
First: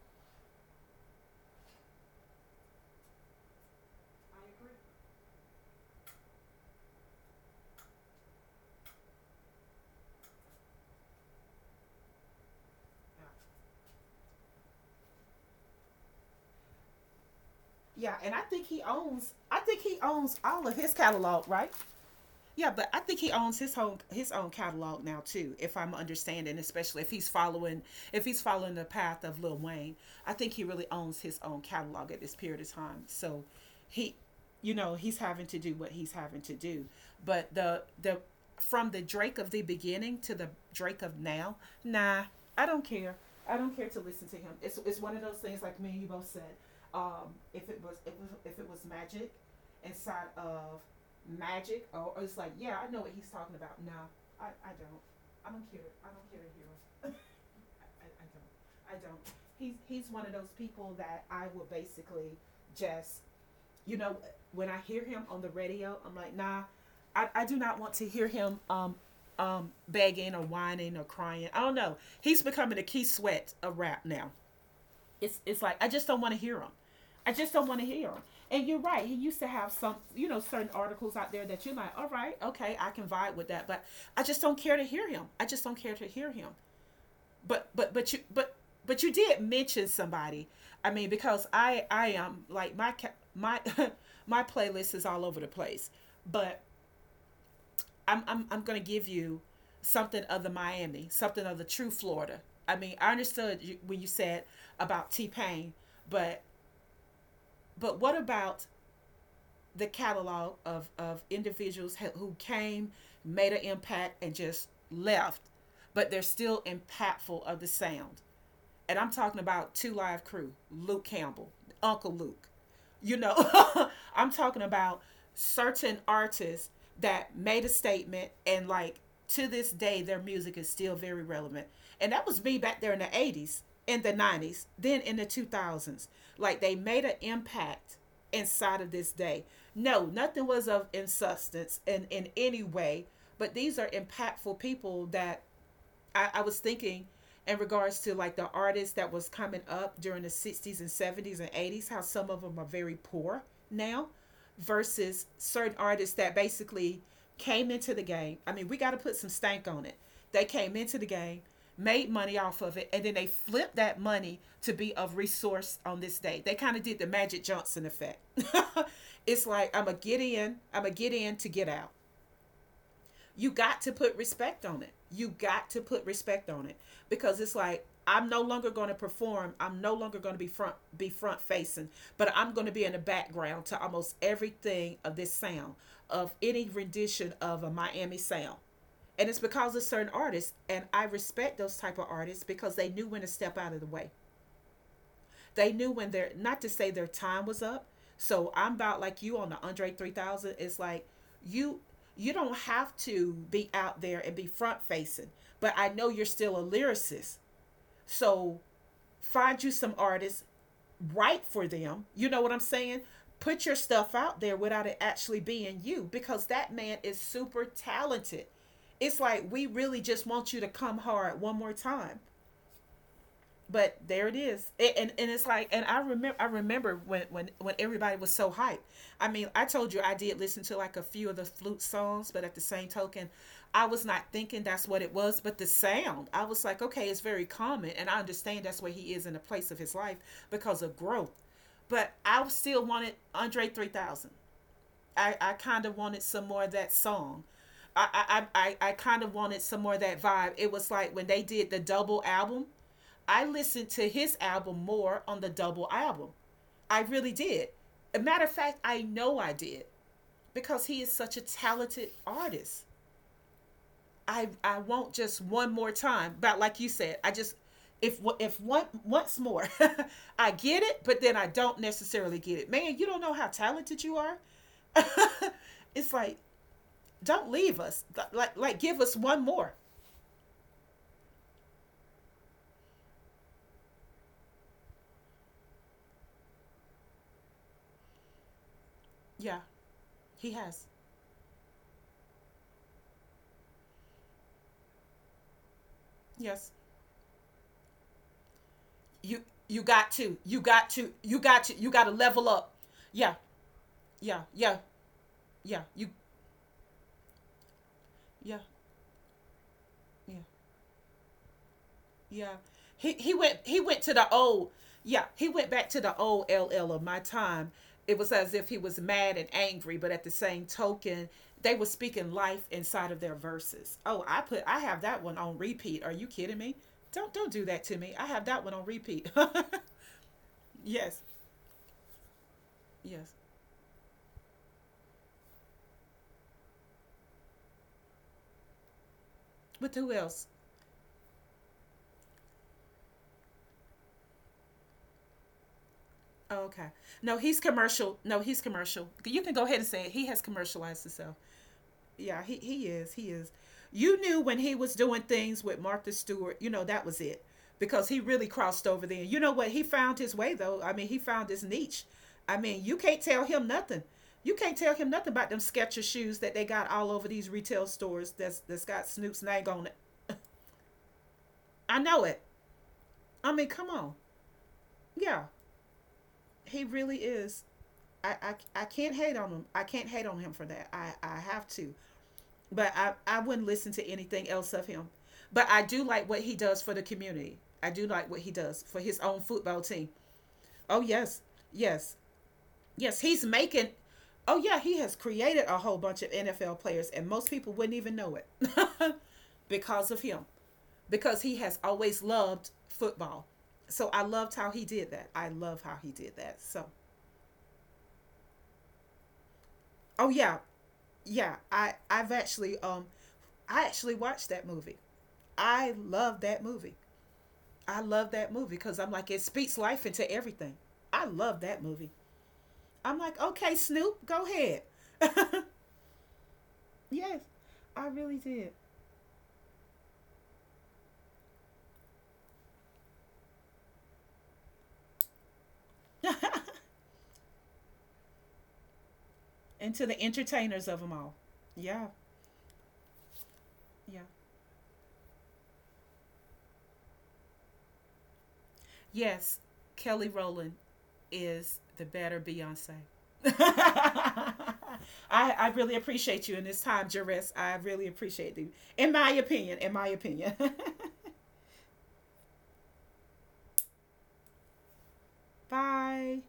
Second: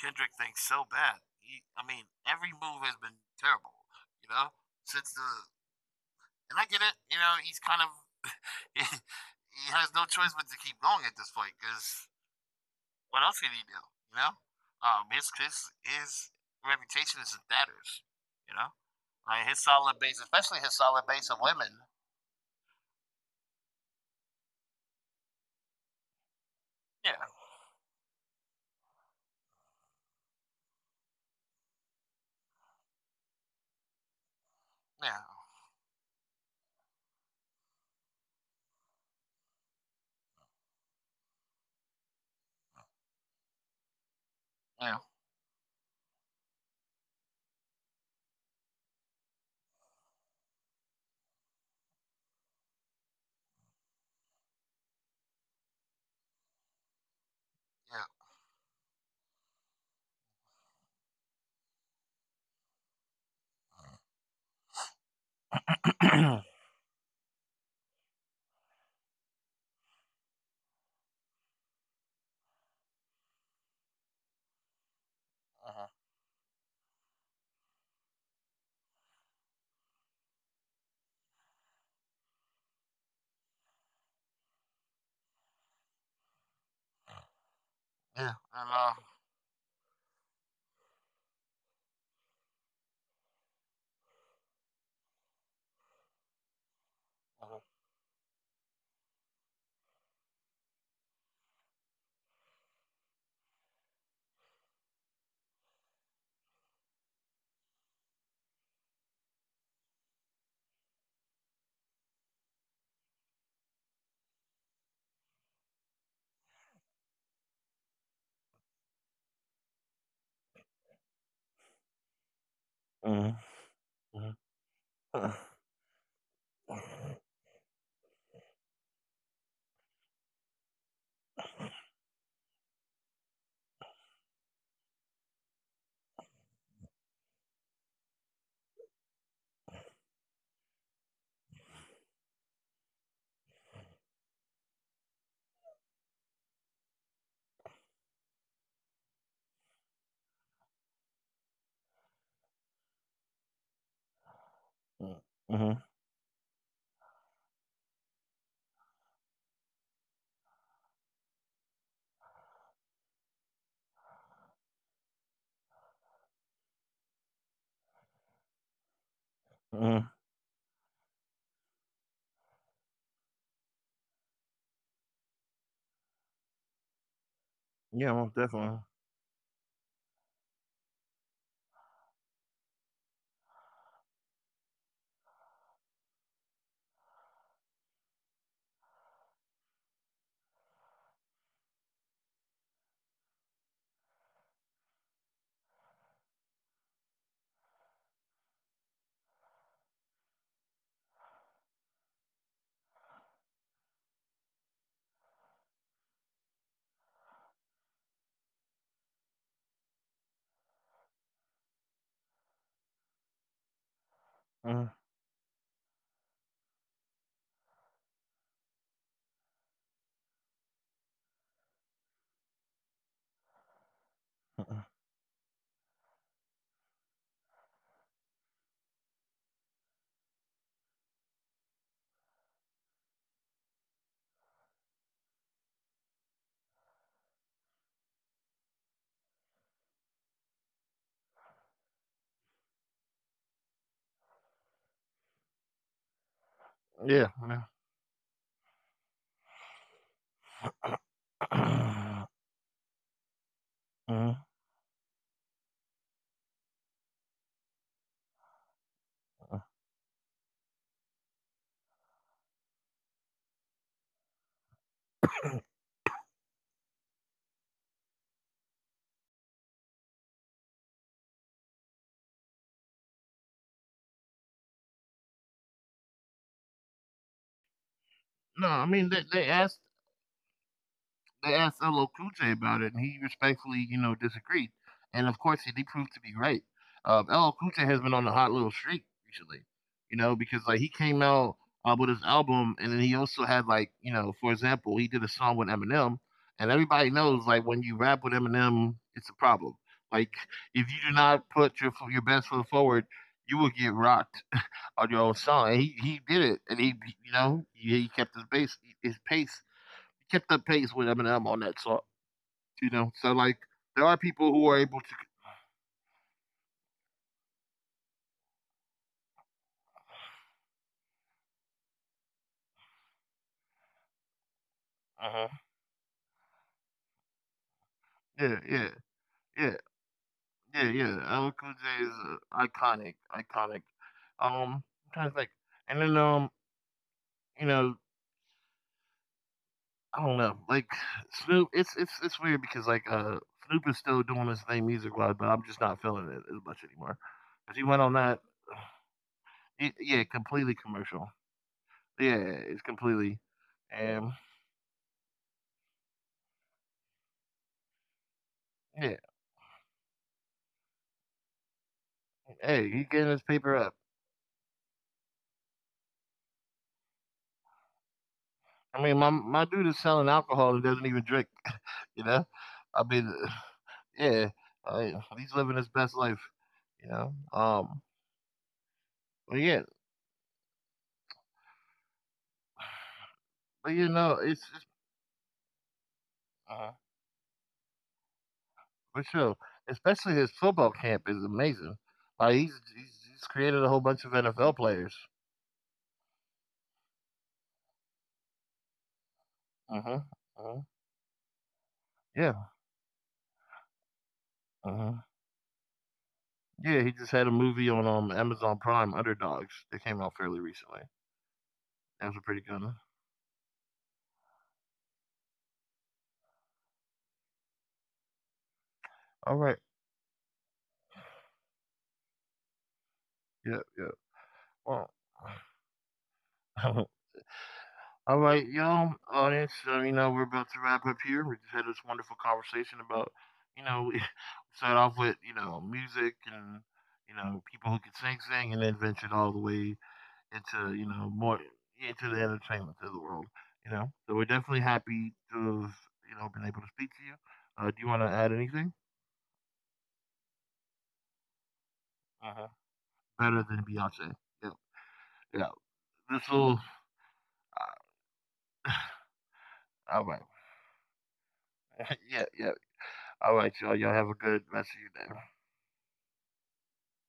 Kendrick thing so bad. He, I mean, every move has been terrible. You know, since the, and I get it. You know, he's kind of, he, he has no choice but to keep going at this point because what else can he do? You know, um, his his his reputation is in tatters. Yeah. And I You think know, he owns. like I his think he solid base, owns especially all of his his solid base of catalog, right? women. Yeah, but I think he owns his own his own catalog now too, if I'm understanding, especially if Yeah, he's following if he's following the path of Lil Wayne. I think he really owns his own catalog at this period of time. So he, you know, yeah, he's having to do what he's having to do. But the the from the Drake of the beginning to the Drake of now, nah, I don't care. I don't care to listen to him. It's it's yeah, one of those things like me and you both said. Um, if it was if it was, if it was magic inside of magic or, or it's like, yeah, I know what he's talking about. No, I, I don't. I don't care. I don't care to hear him. I, I don't. I don't. He's he's one of those people that I will basically, just you know, when I hear him on the radio, I'm like, yeah, nah, I, I do not want to hear him um um begging or whining or crying. I don't know. He's becoming a key sweat of rap now. It's it's like I uh-huh. just don't want to hear them. I just don't want to hear them. And you're right. He used to have some, you know, certain articles out there that you're like, all right, okay, I can vibe with that, but I just don't care to hear him. I just don't care to hear him. But but but you yeah, but and uh, but you did mention somebody. I mean, because I I am like my my my playlist is all over the place, but uh-huh. I'm I'm I'm gonna give you something of the Miami, something of the true Florida. I mean, I understood you when you said about T Pain, but but what about the catalog of, of individuals who came, made an impact, and just left, but they're still impactful of the sound? And I'm talking about Two Live Crew, Luke Campbell, Uncle Luke. Mm-hmm. You know, I'm talking about certain artists that made a statement, and like to this day their music is still very relevant. And that was me back there in the eighties, in the nineties, then in the two thousands. Like they made an impact inside of this day. No, nothing was of in substance and in any way, but these are impactful people that I, I was thinking in regards to like the artists that was coming up during the sixties and seventies and eighties, how some of them are very poor now versus Mm-hmm. certain artists that basically came into the game. I mean, we got to put some stank on it. They came into the game, made money off of it, and then they flipped that money to be of resource on this day. They kind of did the Magic Johnson effect. it's Hmm. like I'm a get in, i'm a get in to get out. You got to put respect on it. You got to put respect on it because it's Yeah, like most I'm definitely. no longer going to perform. I'm no longer going to be front be front facing, but I'm going to be in the background to almost everything of this sound of any rendition of a Miami sound. And it's because of certain artists, and I respect those type of artists because they knew when to step out of the way. They knew when their, not to say their, time was up. So I'm about like you on the Andre three thousand. It's like you you don't have to be out there and be front facing, but I know you're still a lyricist. So find you some artists, write for them. You know what I'm saying? Put your stuff Mhm. out there without it actually being you, because that man is super talented. It's like we really just want you to come hard one more time, but there it is it, and and it's like, and i remember i remember when when when everybody was so hyped. I mean, I told you I did listen to like a few of the flute songs, but at the same token, I was not thinking that's what it was, but the sound I was like, okay, it's very common, and I understand that's where he is in the place of his life because of growth, but I still wanted Andre three thousand. I, I kind of wanted some more Yeah. of that song. I, I, I, I kind of wanted some more of that vibe. It was like when they Yeah. did the double album, I Mhm. listened to his album more on the double album. I really did. A matter of fact, I know I did, because he is such a talented artist. I, I won't, just one more time, but like you said, I just, if if one once more, I get it, but then I don't necessarily get it. Man, you don't know how talented you are. it's like don't leave No, I us. mean they Like they like asked give us one more. they asked L. L Cool J about it, and he respectfully, you know, disagreed. And of course, he proved to be right. Um, L. L Cool J has been on a hot little streak recently, you know, Yeah, because like he came he out has. uh, with his album, and then he also had like, you know, for example, he did a song with Eminem, and everybody knows Yes. like when you rap with Eminem, it's a problem. You Like you if you got do to. You not got put your to. your You best got to. foot You got to forward, level you up. will get Yeah. rocked on your Yeah. own Yeah. song. And he he did it, Yeah. and he You he- you know he, he kept his base his yeah. pace. He kept up pace with Yeah. Eminem on that song. You know, so Yeah. like He there are he went people who he are went able to to. the old. Yeah, he went back to the old L L of my time. It was as if he was mad and angry, but at the same token, they were speaking life inside of their verses. Oh, I Uh-huh. put I have that one on repeat. Are you kidding me? Don't don't do Yeah, that to yeah, me. I have that one yeah, on repeat. yeah, yeah. L. L Cool J is Yes, uh, iconic, iconic. yes. Um, I'm trying and then um, you know, I don't know, With like who else? Snoop. It's it's it's weird because like uh, Snoop is still doing his thing music wise, but I'm just not feeling it as much anymore. Oh, Cause okay. he went on No, that, he's commercial. No, he's y- commercial. yeah, You can go ahead completely and say it. He commercial. has commercialized himself. Yeah, it's Yeah, completely, he, he is. He and is. You knew when he was doing things with Martha Stewart, you know, that was it because he yeah, really crossed over there. You know what? He found his way, though. I mean, he found his hey, niche. he getting his I mean, paper you up. can't tell him nothing. You can't tell him nothing about them Skechers shoes that they got all over these retail I mean, stores my that's, my that's dude got is selling Snoop's name alcohol on and it. doesn't even drink. You know? I I know it. mean, I yeah, mean, come on. I, he's living his best Yeah, life, you know? he Um, really is. I, But I, I yeah, can't hate on him. I can't hate on him for that. I, I have to. But but I, you I know, wouldn't it's listen just, to anything else of him. But I uh, do like what he does for the community. I do like for what he sure. does for his own Especially his football football team. camp is Oh, amazing. yes. Like, he's, Yes. he's, he's created a whole Yes. bunch He's of N F L making. players. Oh, yeah. He has created a whole bunch of N F L players, and most people wouldn't even know it Hmm. Hmm. because of him, because he Yeah. has always loved football. So I Hmm. loved how he did that. I love how he Yeah, he did just that. had a So, movie on um, Amazon Prime, Underdogs, that came out fairly recently. oh, yeah. That was Yeah, a pretty I good one. I've actually um I actually watched that movie. I love that movie. I love that All movie right. because I'm like it speaks life into everything. I love that movie. Yeah, I'm yeah. like, okay, Snoop, Well, go ahead. yes, all right, I y'all, really did. audience. Uh, you know, we're about to wrap up here. We just had this wonderful conversation about, you know, we started off with you know music and you know people who can sing, sing, and then ventured all the way and to into the you know more entertainers of them all, into the yeah, entertainment of the world. You know, so we're definitely yeah. happy to have you know been able to speak to you. Uh, do you want to add anything? Yes, Kelly Rowland is Uh-huh. the better Better Beyonce. than Beyonce. Yeah, I, yeah. This I will. really appreciate you in this Uh, time, Jerris. I really appreciate you. In my all right. opinion, in my opinion. Yeah, yeah. All right, y'all. Y'all have a good rest of your day. Bye.